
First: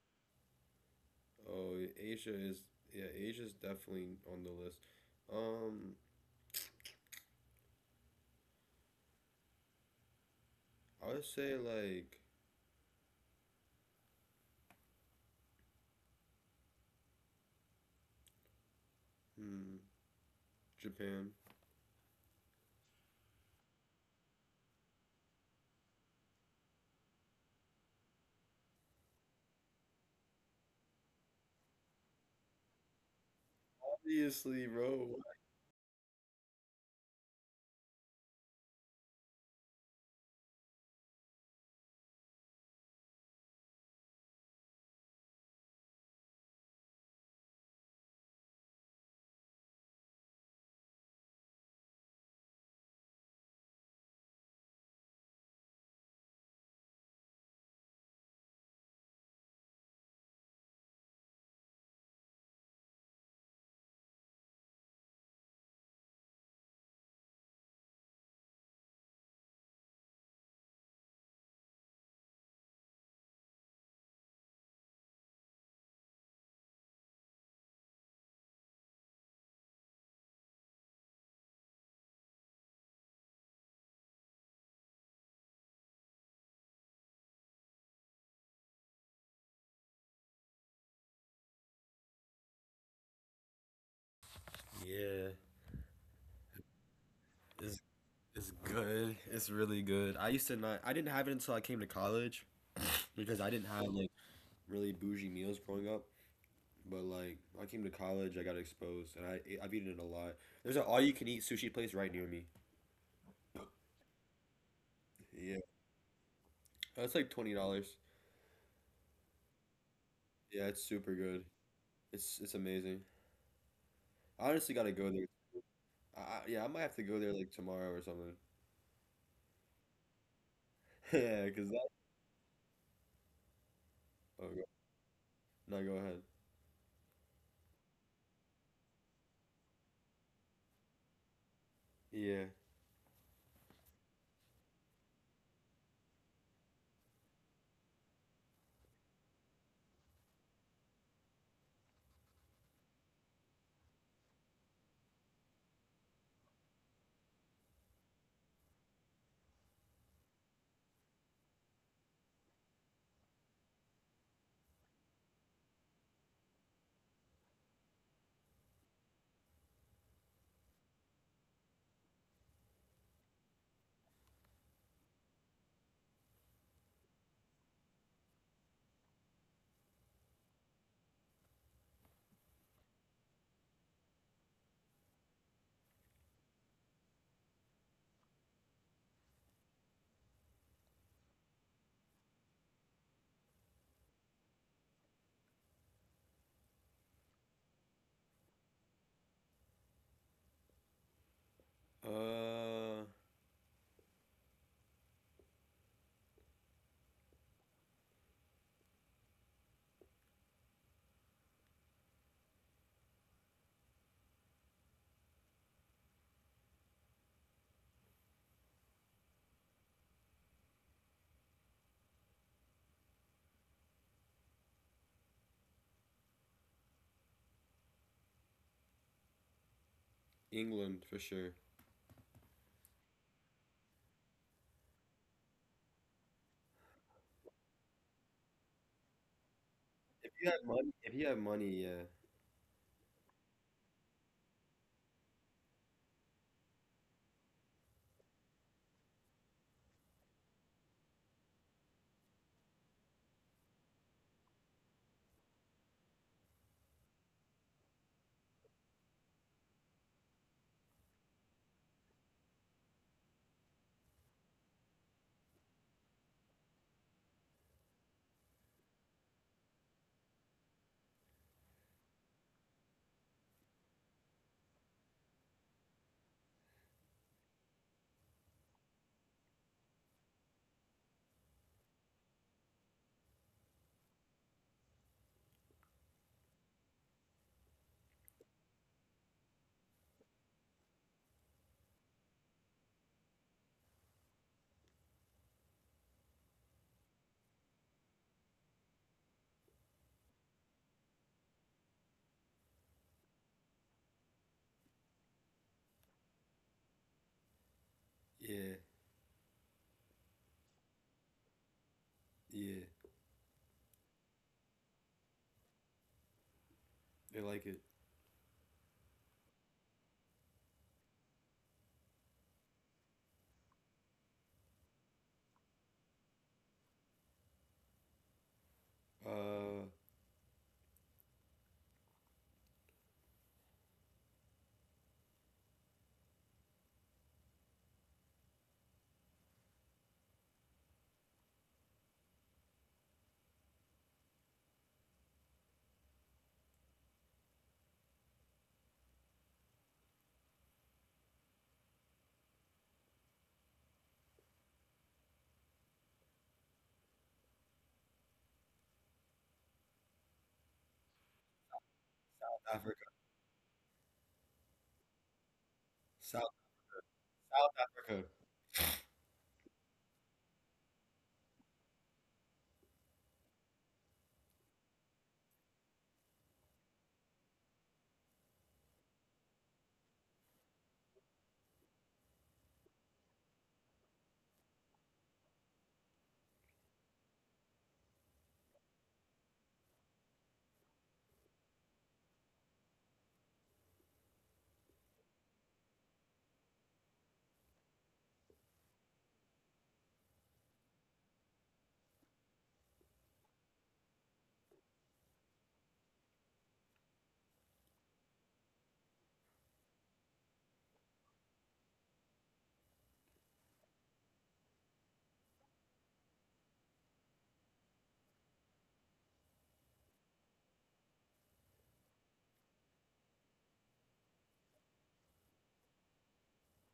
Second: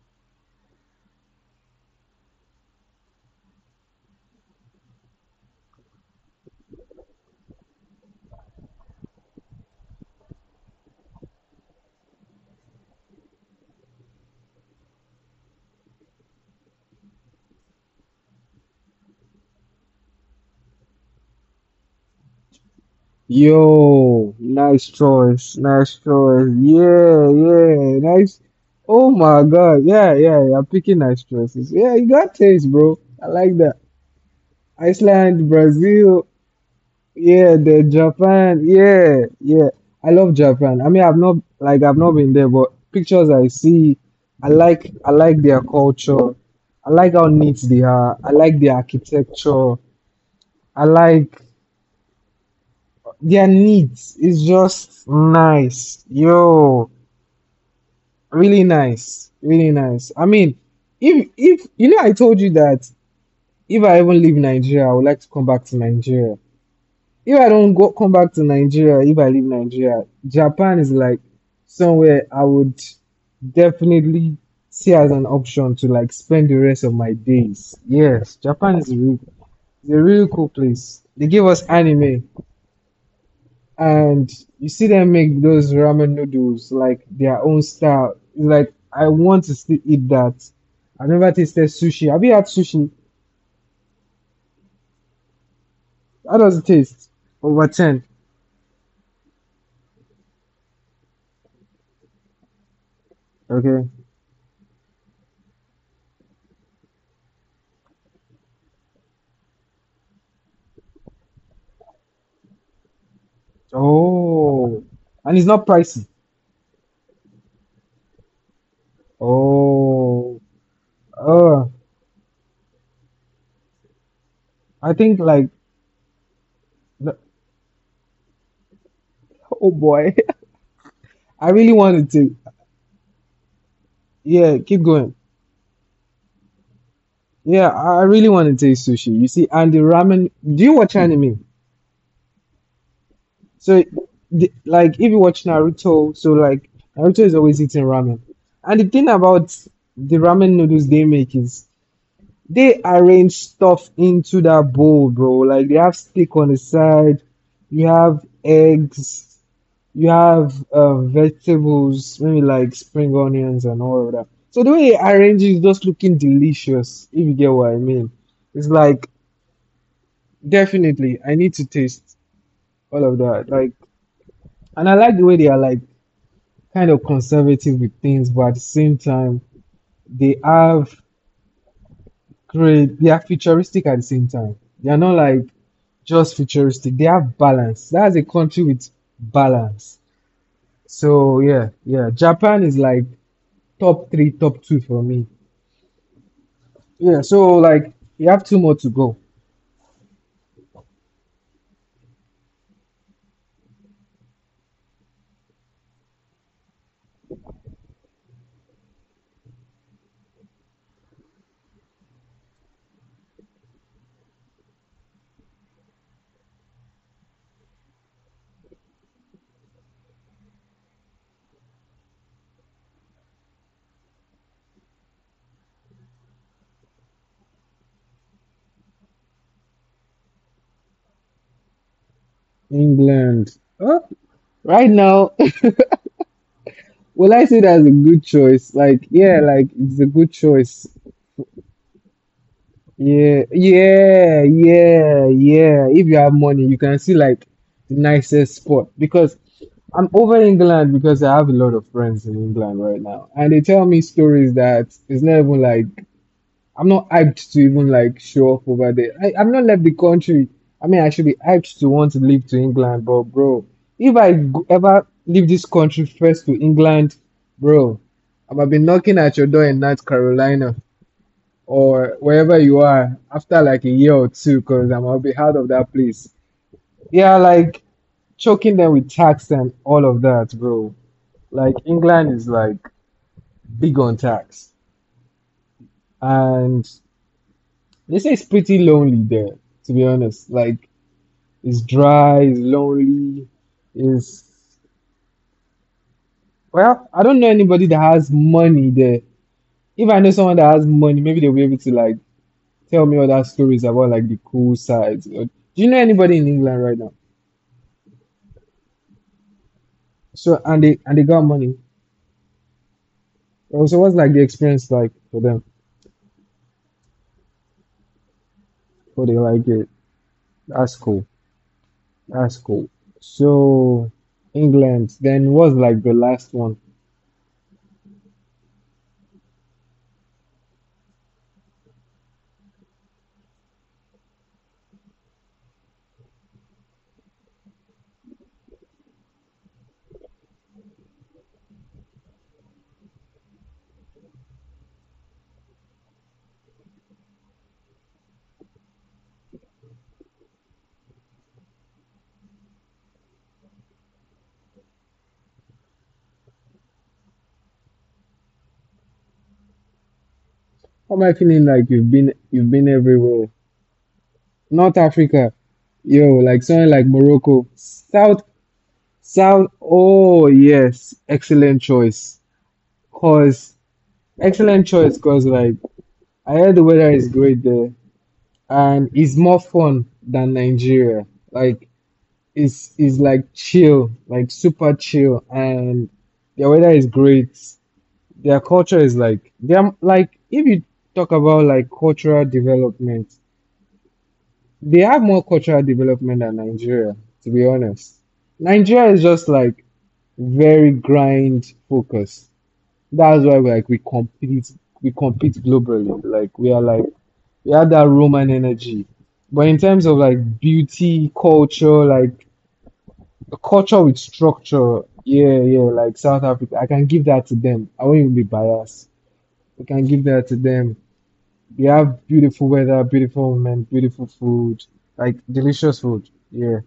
Speaker 1: oh, Asia is yeah, Asia's definitely on the list. Um, I would say like, hmm, Japan.
Speaker 2: Yo, nice choice, nice choice. Yeah, yeah, nice. Oh my God, yeah, yeah, yeah, I'm picking nice choices. Yeah, you got taste, bro. I like that.
Speaker 1: Obviously, bro.
Speaker 2: Iceland, Brazil, yeah, the Japan, yeah, yeah. I love Japan. I mean, I've not been there, but pictures I see, I like their culture. I like how neat they are. I like their architecture. I like their neat. It's just nice. Yo, really nice. Really nice. I mean, if you know I told you that if I even leave Nigeria, I would like to come back to Nigeria. If I don't go come back to Nigeria, if I leave Nigeria, Japan is like somewhere I would definitely see as an option to like spend the rest of my days. Yes, Japan is a really cool place. They give us anime, and you see them make those ramen noodles like their own style. It's like I want to still eat that. I've never tasted sushi. Have you had sushi?
Speaker 1: Yeah,
Speaker 2: How does it taste? Over
Speaker 1: it's
Speaker 2: 10.
Speaker 1: it's good. It's really good. I used to not. I didn't have it until I came to college, because I didn't
Speaker 2: Okay.
Speaker 1: have like really bougie meals growing up. But like, I came to college, I got exposed, and I've eaten it a lot. There's an all-you-can-eat sushi place right near me.
Speaker 2: Oh, and it's
Speaker 1: Yeah,
Speaker 2: not pricey.
Speaker 1: it's like $20.
Speaker 2: Oh,
Speaker 1: Yeah, it's super good.
Speaker 2: uh,
Speaker 1: It's amazing. I honestly gotta
Speaker 2: I
Speaker 1: go
Speaker 2: think
Speaker 1: there
Speaker 2: like,
Speaker 1: I, yeah, I might have to
Speaker 2: the-
Speaker 1: go there like tomorrow or something.
Speaker 2: oh boy,
Speaker 1: Yeah,
Speaker 2: I
Speaker 1: because
Speaker 2: really
Speaker 1: that.
Speaker 2: wanted to.
Speaker 1: Oh,
Speaker 2: Yeah,
Speaker 1: go,
Speaker 2: keep going.
Speaker 1: no, go ahead.
Speaker 2: Yeah, I really wanted to taste sushi. You see, and the ramen. Do you watch anime?
Speaker 1: Yeah.
Speaker 2: So, like, if you watch Naruto, so like Naruto is always eating ramen. And the thing about the ramen noodles they make is they arrange stuff into that bowl, bro. Like they have steak on the side, you have eggs, you have vegetables, maybe like spring onions and all of that. So the way they arrange it is just looking delicious, if you get what I mean. It's like definitely I need to taste all of that. Like and I like the way they are like kind of conservative with things, but at the same time they have great. They are futuristic at the same time. They are not like just futuristic. They have balance. That's a country with balance. So yeah, yeah. Japan is like top three, top two for me. Yeah. So like you have two more to go.
Speaker 1: Uh, England for sure.
Speaker 2: England. Huh? Right now, will I say that's a good choice? Like yeah, like it's a
Speaker 1: If
Speaker 2: good
Speaker 1: you have
Speaker 2: choice.
Speaker 1: money, if you have money, yeah,
Speaker 2: Yeah, yeah, yeah, yeah. If you have money, you can see like the nicest spot because I'm over England because I have a lot of friends in England right now, and they tell me stories that it's not even like I'm not hyped to even like show off over there. I'm not left the country. I mean, I should be hyped to want to leave to England, but bro, if ever leave this country first to England, bro, I'm gonna be knocking at your door in North Carolina or wherever you are after like a year or two because I'll be out of that place. Yeah, like choking them with tax and all of that, bro. Like England is like big on tax. And they say it's pretty lonely there, to be honest. Like it's dry, it's lonely, it's well, I don't know anybody that has money there. If I know someone that has money, maybe they'll be able to like tell me other stories about like the cool sides. Or do you know anybody in England right now?
Speaker 1: yeah,
Speaker 2: So and they got money.
Speaker 1: yeah,
Speaker 2: So what's like the experience like for them?
Speaker 1: they like it.
Speaker 2: For they like it. That's cool. That's cool. So England. Then what's like the last one?
Speaker 1: Uh,
Speaker 2: How am I feeling like
Speaker 1: South
Speaker 2: you've been
Speaker 1: Africa,
Speaker 2: everywhere? North Africa. Yo,
Speaker 1: South
Speaker 2: like something like Morocco.
Speaker 1: South Africa.
Speaker 2: South south oh yes. Excellent choice. Cause excellent choice cause like I heard the weather is great there and it's more fun than Nigeria. Like is like chill, like super chill, and their weather is great. Their culture is like they're like if you talk about like cultural development, they have more cultural development than Nigeria, to be honest. Nigeria is just like very grind focused. That's why we compete globally. Like we are like we have that Roman energy. But in terms of like beauty, culture, like a culture with structure. Yeah, yeah, like South Africa. I can give that to them. I won't even be biased. I can give that to them. They have beautiful weather, beautiful women, beautiful food, like delicious food. Yeah.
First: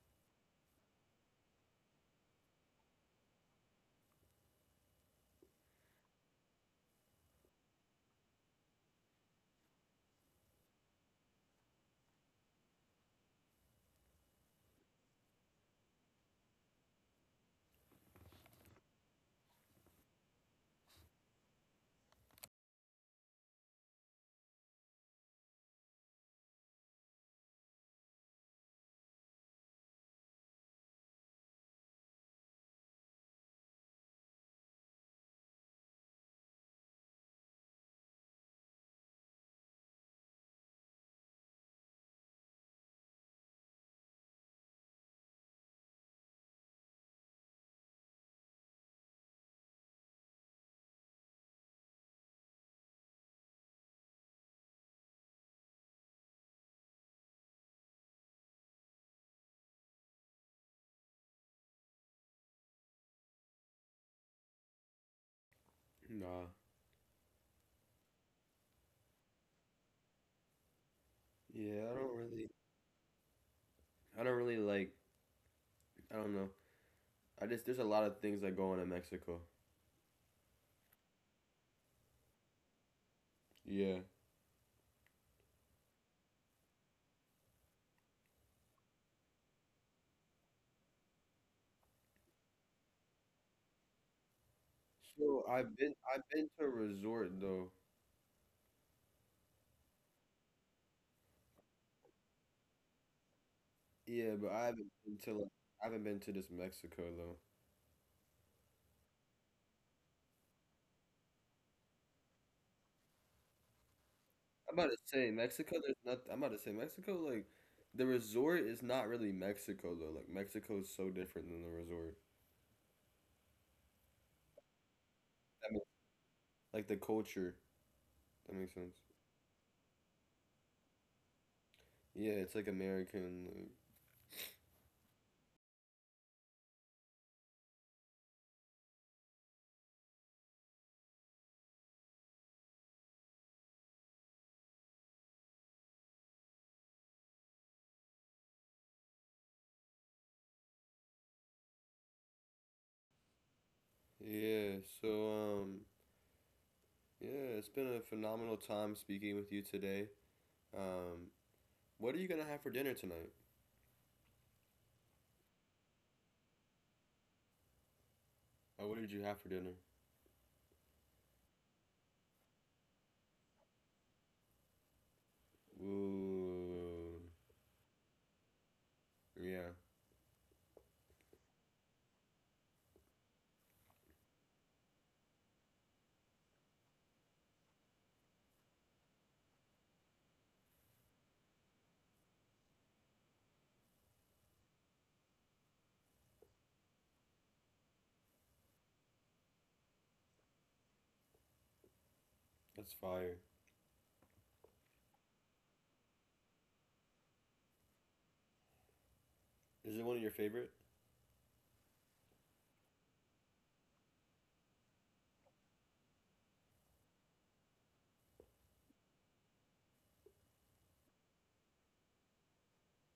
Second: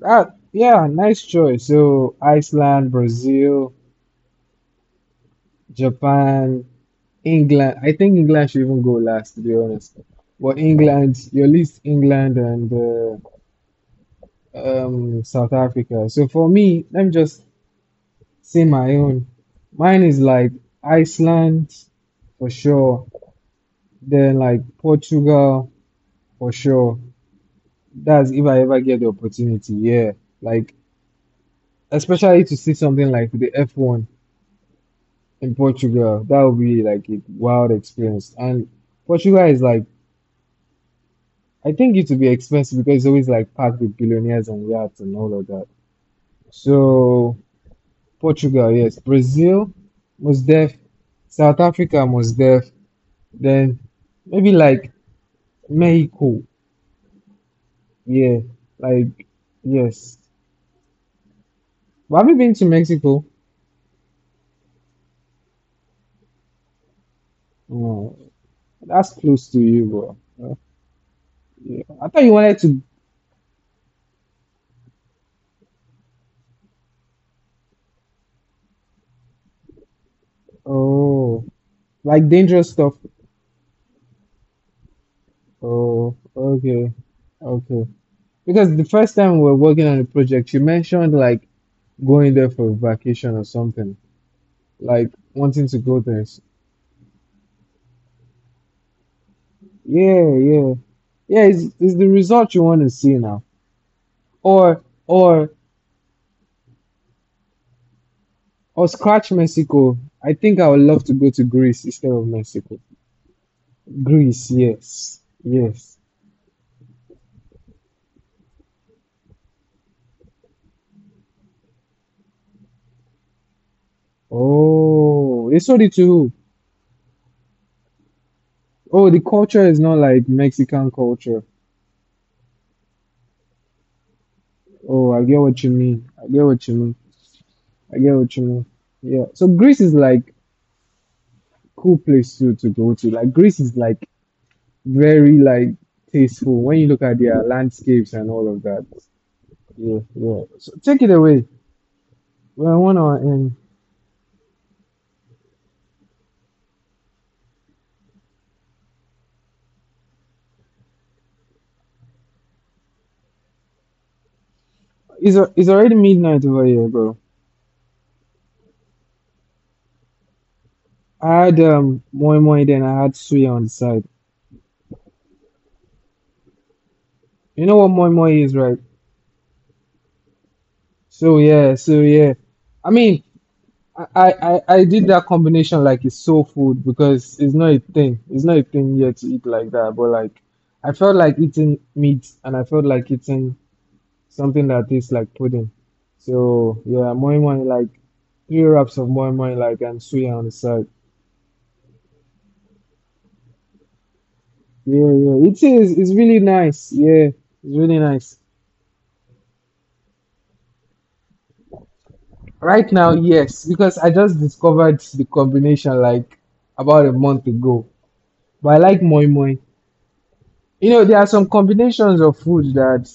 Speaker 2: That, yeah, nice choice. So Iceland, Brazil, Japan, England. I think England should even go last, to be honest. But England, your list England and South Africa. So for me, let me just see my own. Mine is like Iceland for sure. Then like Portugal for sure. That's if I ever get the opportunity. Yeah. Like especially to see something like the F1 in Portugal. That would be like a wild experience. And Portugal is like I think it would be expensive because it's always like packed with billionaires and yachts and all of that. So Portugal, yes. Brazil, most def. South Africa, most def. Then maybe like Mexico. Yeah, like yes. But have you been to Mexico?
Speaker 1: Nah.
Speaker 2: No, that's close to you, bro. Uh,
Speaker 1: Yeah,
Speaker 2: Yeah.
Speaker 1: I
Speaker 2: I
Speaker 1: don't
Speaker 2: thought you
Speaker 1: really.
Speaker 2: wanted to.
Speaker 1: I don't really like. I don't know. I just there's a lot of things that go on in Mexico.
Speaker 2: Oh, like dangerous stuff.
Speaker 1: Yeah.
Speaker 2: Oh, okay, okay. Because the first time we were working on the project, you mentioned like going there for vacation or something, like
Speaker 1: So
Speaker 2: wanting to go
Speaker 1: I've
Speaker 2: there.
Speaker 1: been to a resort though.
Speaker 2: Yeah, yeah, yeah. It's the result you want to see now,
Speaker 1: Yeah, but I
Speaker 2: or
Speaker 1: haven't been to like
Speaker 2: or
Speaker 1: I haven't been to this Mexico though.
Speaker 2: Or scratch Mexico. I think I would love to go to Greece instead of Mexico. Greece,
Speaker 1: I'm about to
Speaker 2: yes.
Speaker 1: say Mexico. There's
Speaker 2: Yes.
Speaker 1: not. I'm about to say Mexico. Like the resort is not really Mexico though. Like Mexico is so different than the resort.
Speaker 2: Oh, they
Speaker 1: I mean,
Speaker 2: sold it to who?
Speaker 1: like the culture. That makes sense.
Speaker 2: Oh, the culture is not like Mexican culture.
Speaker 1: Yeah, it's like American.
Speaker 2: Oh, I get what you mean. I get what you mean. I get what you mean. Yeah. So Greece is like cool place to go to. Like Greece is like very like tasteful when you look at their landscapes and all of that. Yeah, yeah. So take it away. We're on our end.
Speaker 1: Yeah. So um. Yeah, it's been a phenomenal time speaking with you today. Um, what are you gonna have for dinner tonight?
Speaker 2: It's already midnight over here, bro.
Speaker 1: Oh, what did you have for dinner?
Speaker 2: I had moi moi then I had suya on the side.
Speaker 1: Ooh,
Speaker 2: You know what moi moi is, right?
Speaker 1: yeah,
Speaker 2: So yeah, so yeah. I mean, I did that combination like it's soul food because it's not a thing. It's not a thing here to eat like that. But like, I felt like eating meat and I felt like eating something that tastes like pudding. So yeah, moi moi like three wraps of moi moi like and suya on the side.
Speaker 1: that's fire.
Speaker 2: Yeah, yeah. It is. It's really nice. Yeah, it's really nice.
Speaker 1: Is it one of your favorite?
Speaker 2: Right now, yes, because I just discovered the combination like about a month ago. But I like moi moi. You know, there are some combinations of food that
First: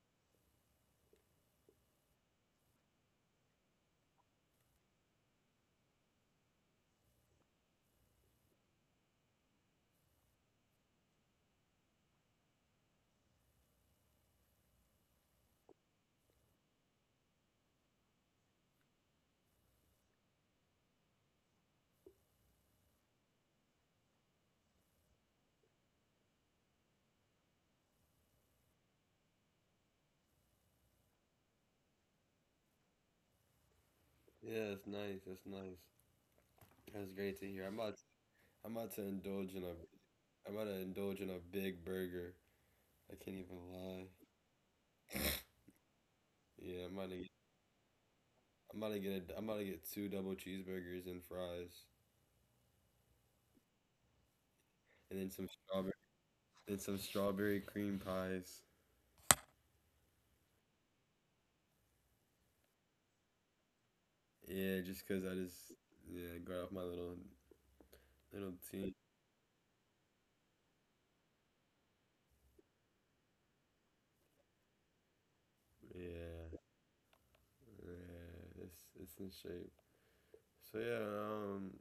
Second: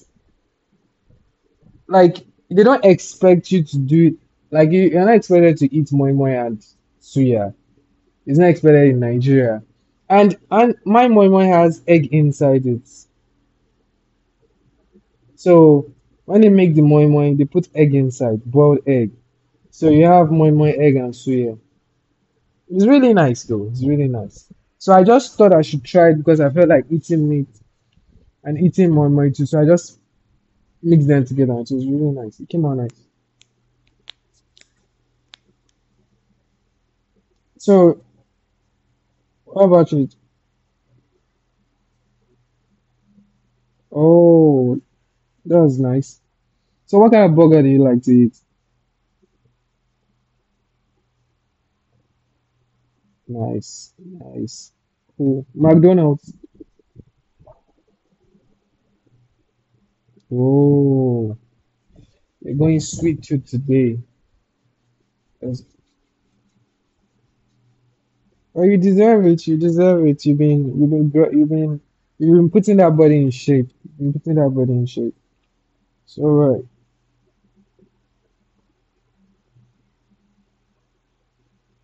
Speaker 2: like they don't expect you to do it. Like you're not expected to eat moi moi and suya. It's not expected in Nigeria. And my moi moi has egg inside it. So when they make the moi moi, they put egg inside, boiled egg. So you have moi moi egg and suya. It's really nice though. It's really nice. So I just thought I should try it because I felt like eating meat and eating more and too. So I just mixed them together. And it was really nice. It came out nice.
Speaker 1: Yeah, that's nice. That's nice. That's great to hear.
Speaker 2: So
Speaker 1: I'm about to indulge
Speaker 2: how
Speaker 1: in a
Speaker 2: about it?
Speaker 1: I'm about to indulge in a big burger. I can't even lie.
Speaker 2: Oh, that was nice.
Speaker 1: Yeah, I'm
Speaker 2: So
Speaker 1: about
Speaker 2: what
Speaker 1: to
Speaker 2: kind
Speaker 1: get,
Speaker 2: of burger do you like to eat?
Speaker 1: I'm about to get I'm about to get two double cheeseburgers and fries,
Speaker 2: Nice, nice.
Speaker 1: and then
Speaker 2: Cool.
Speaker 1: some strawberry
Speaker 2: McDonald's.
Speaker 1: and some strawberry cream pies.
Speaker 2: Oh, you're going sweet tooth today.
Speaker 1: Yeah, just 'cause I
Speaker 2: That's-
Speaker 1: just yeah, got off my little
Speaker 2: oh, you
Speaker 1: team.
Speaker 2: deserve it. You deserve it. You've been, gr- you've been, You've been putting that body in shape. You've been putting that body in shape. So
Speaker 1: Yeah,
Speaker 2: right.
Speaker 1: yeah, it's in shape. So yeah,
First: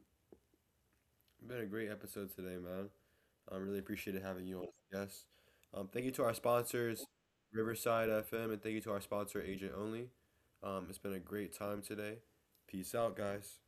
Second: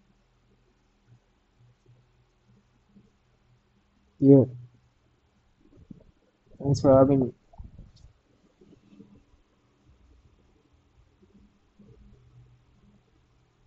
Speaker 1: been a great episode today, man. I, really appreciated
Speaker 2: Yeah,
Speaker 1: having you on as a guest. Thank you to our
Speaker 2: thanks for
Speaker 1: sponsors,
Speaker 2: having me.
Speaker 1: Riverside FM, and thank you to our sponsor, Agent Only. It's been a great time today. Peace out, guys.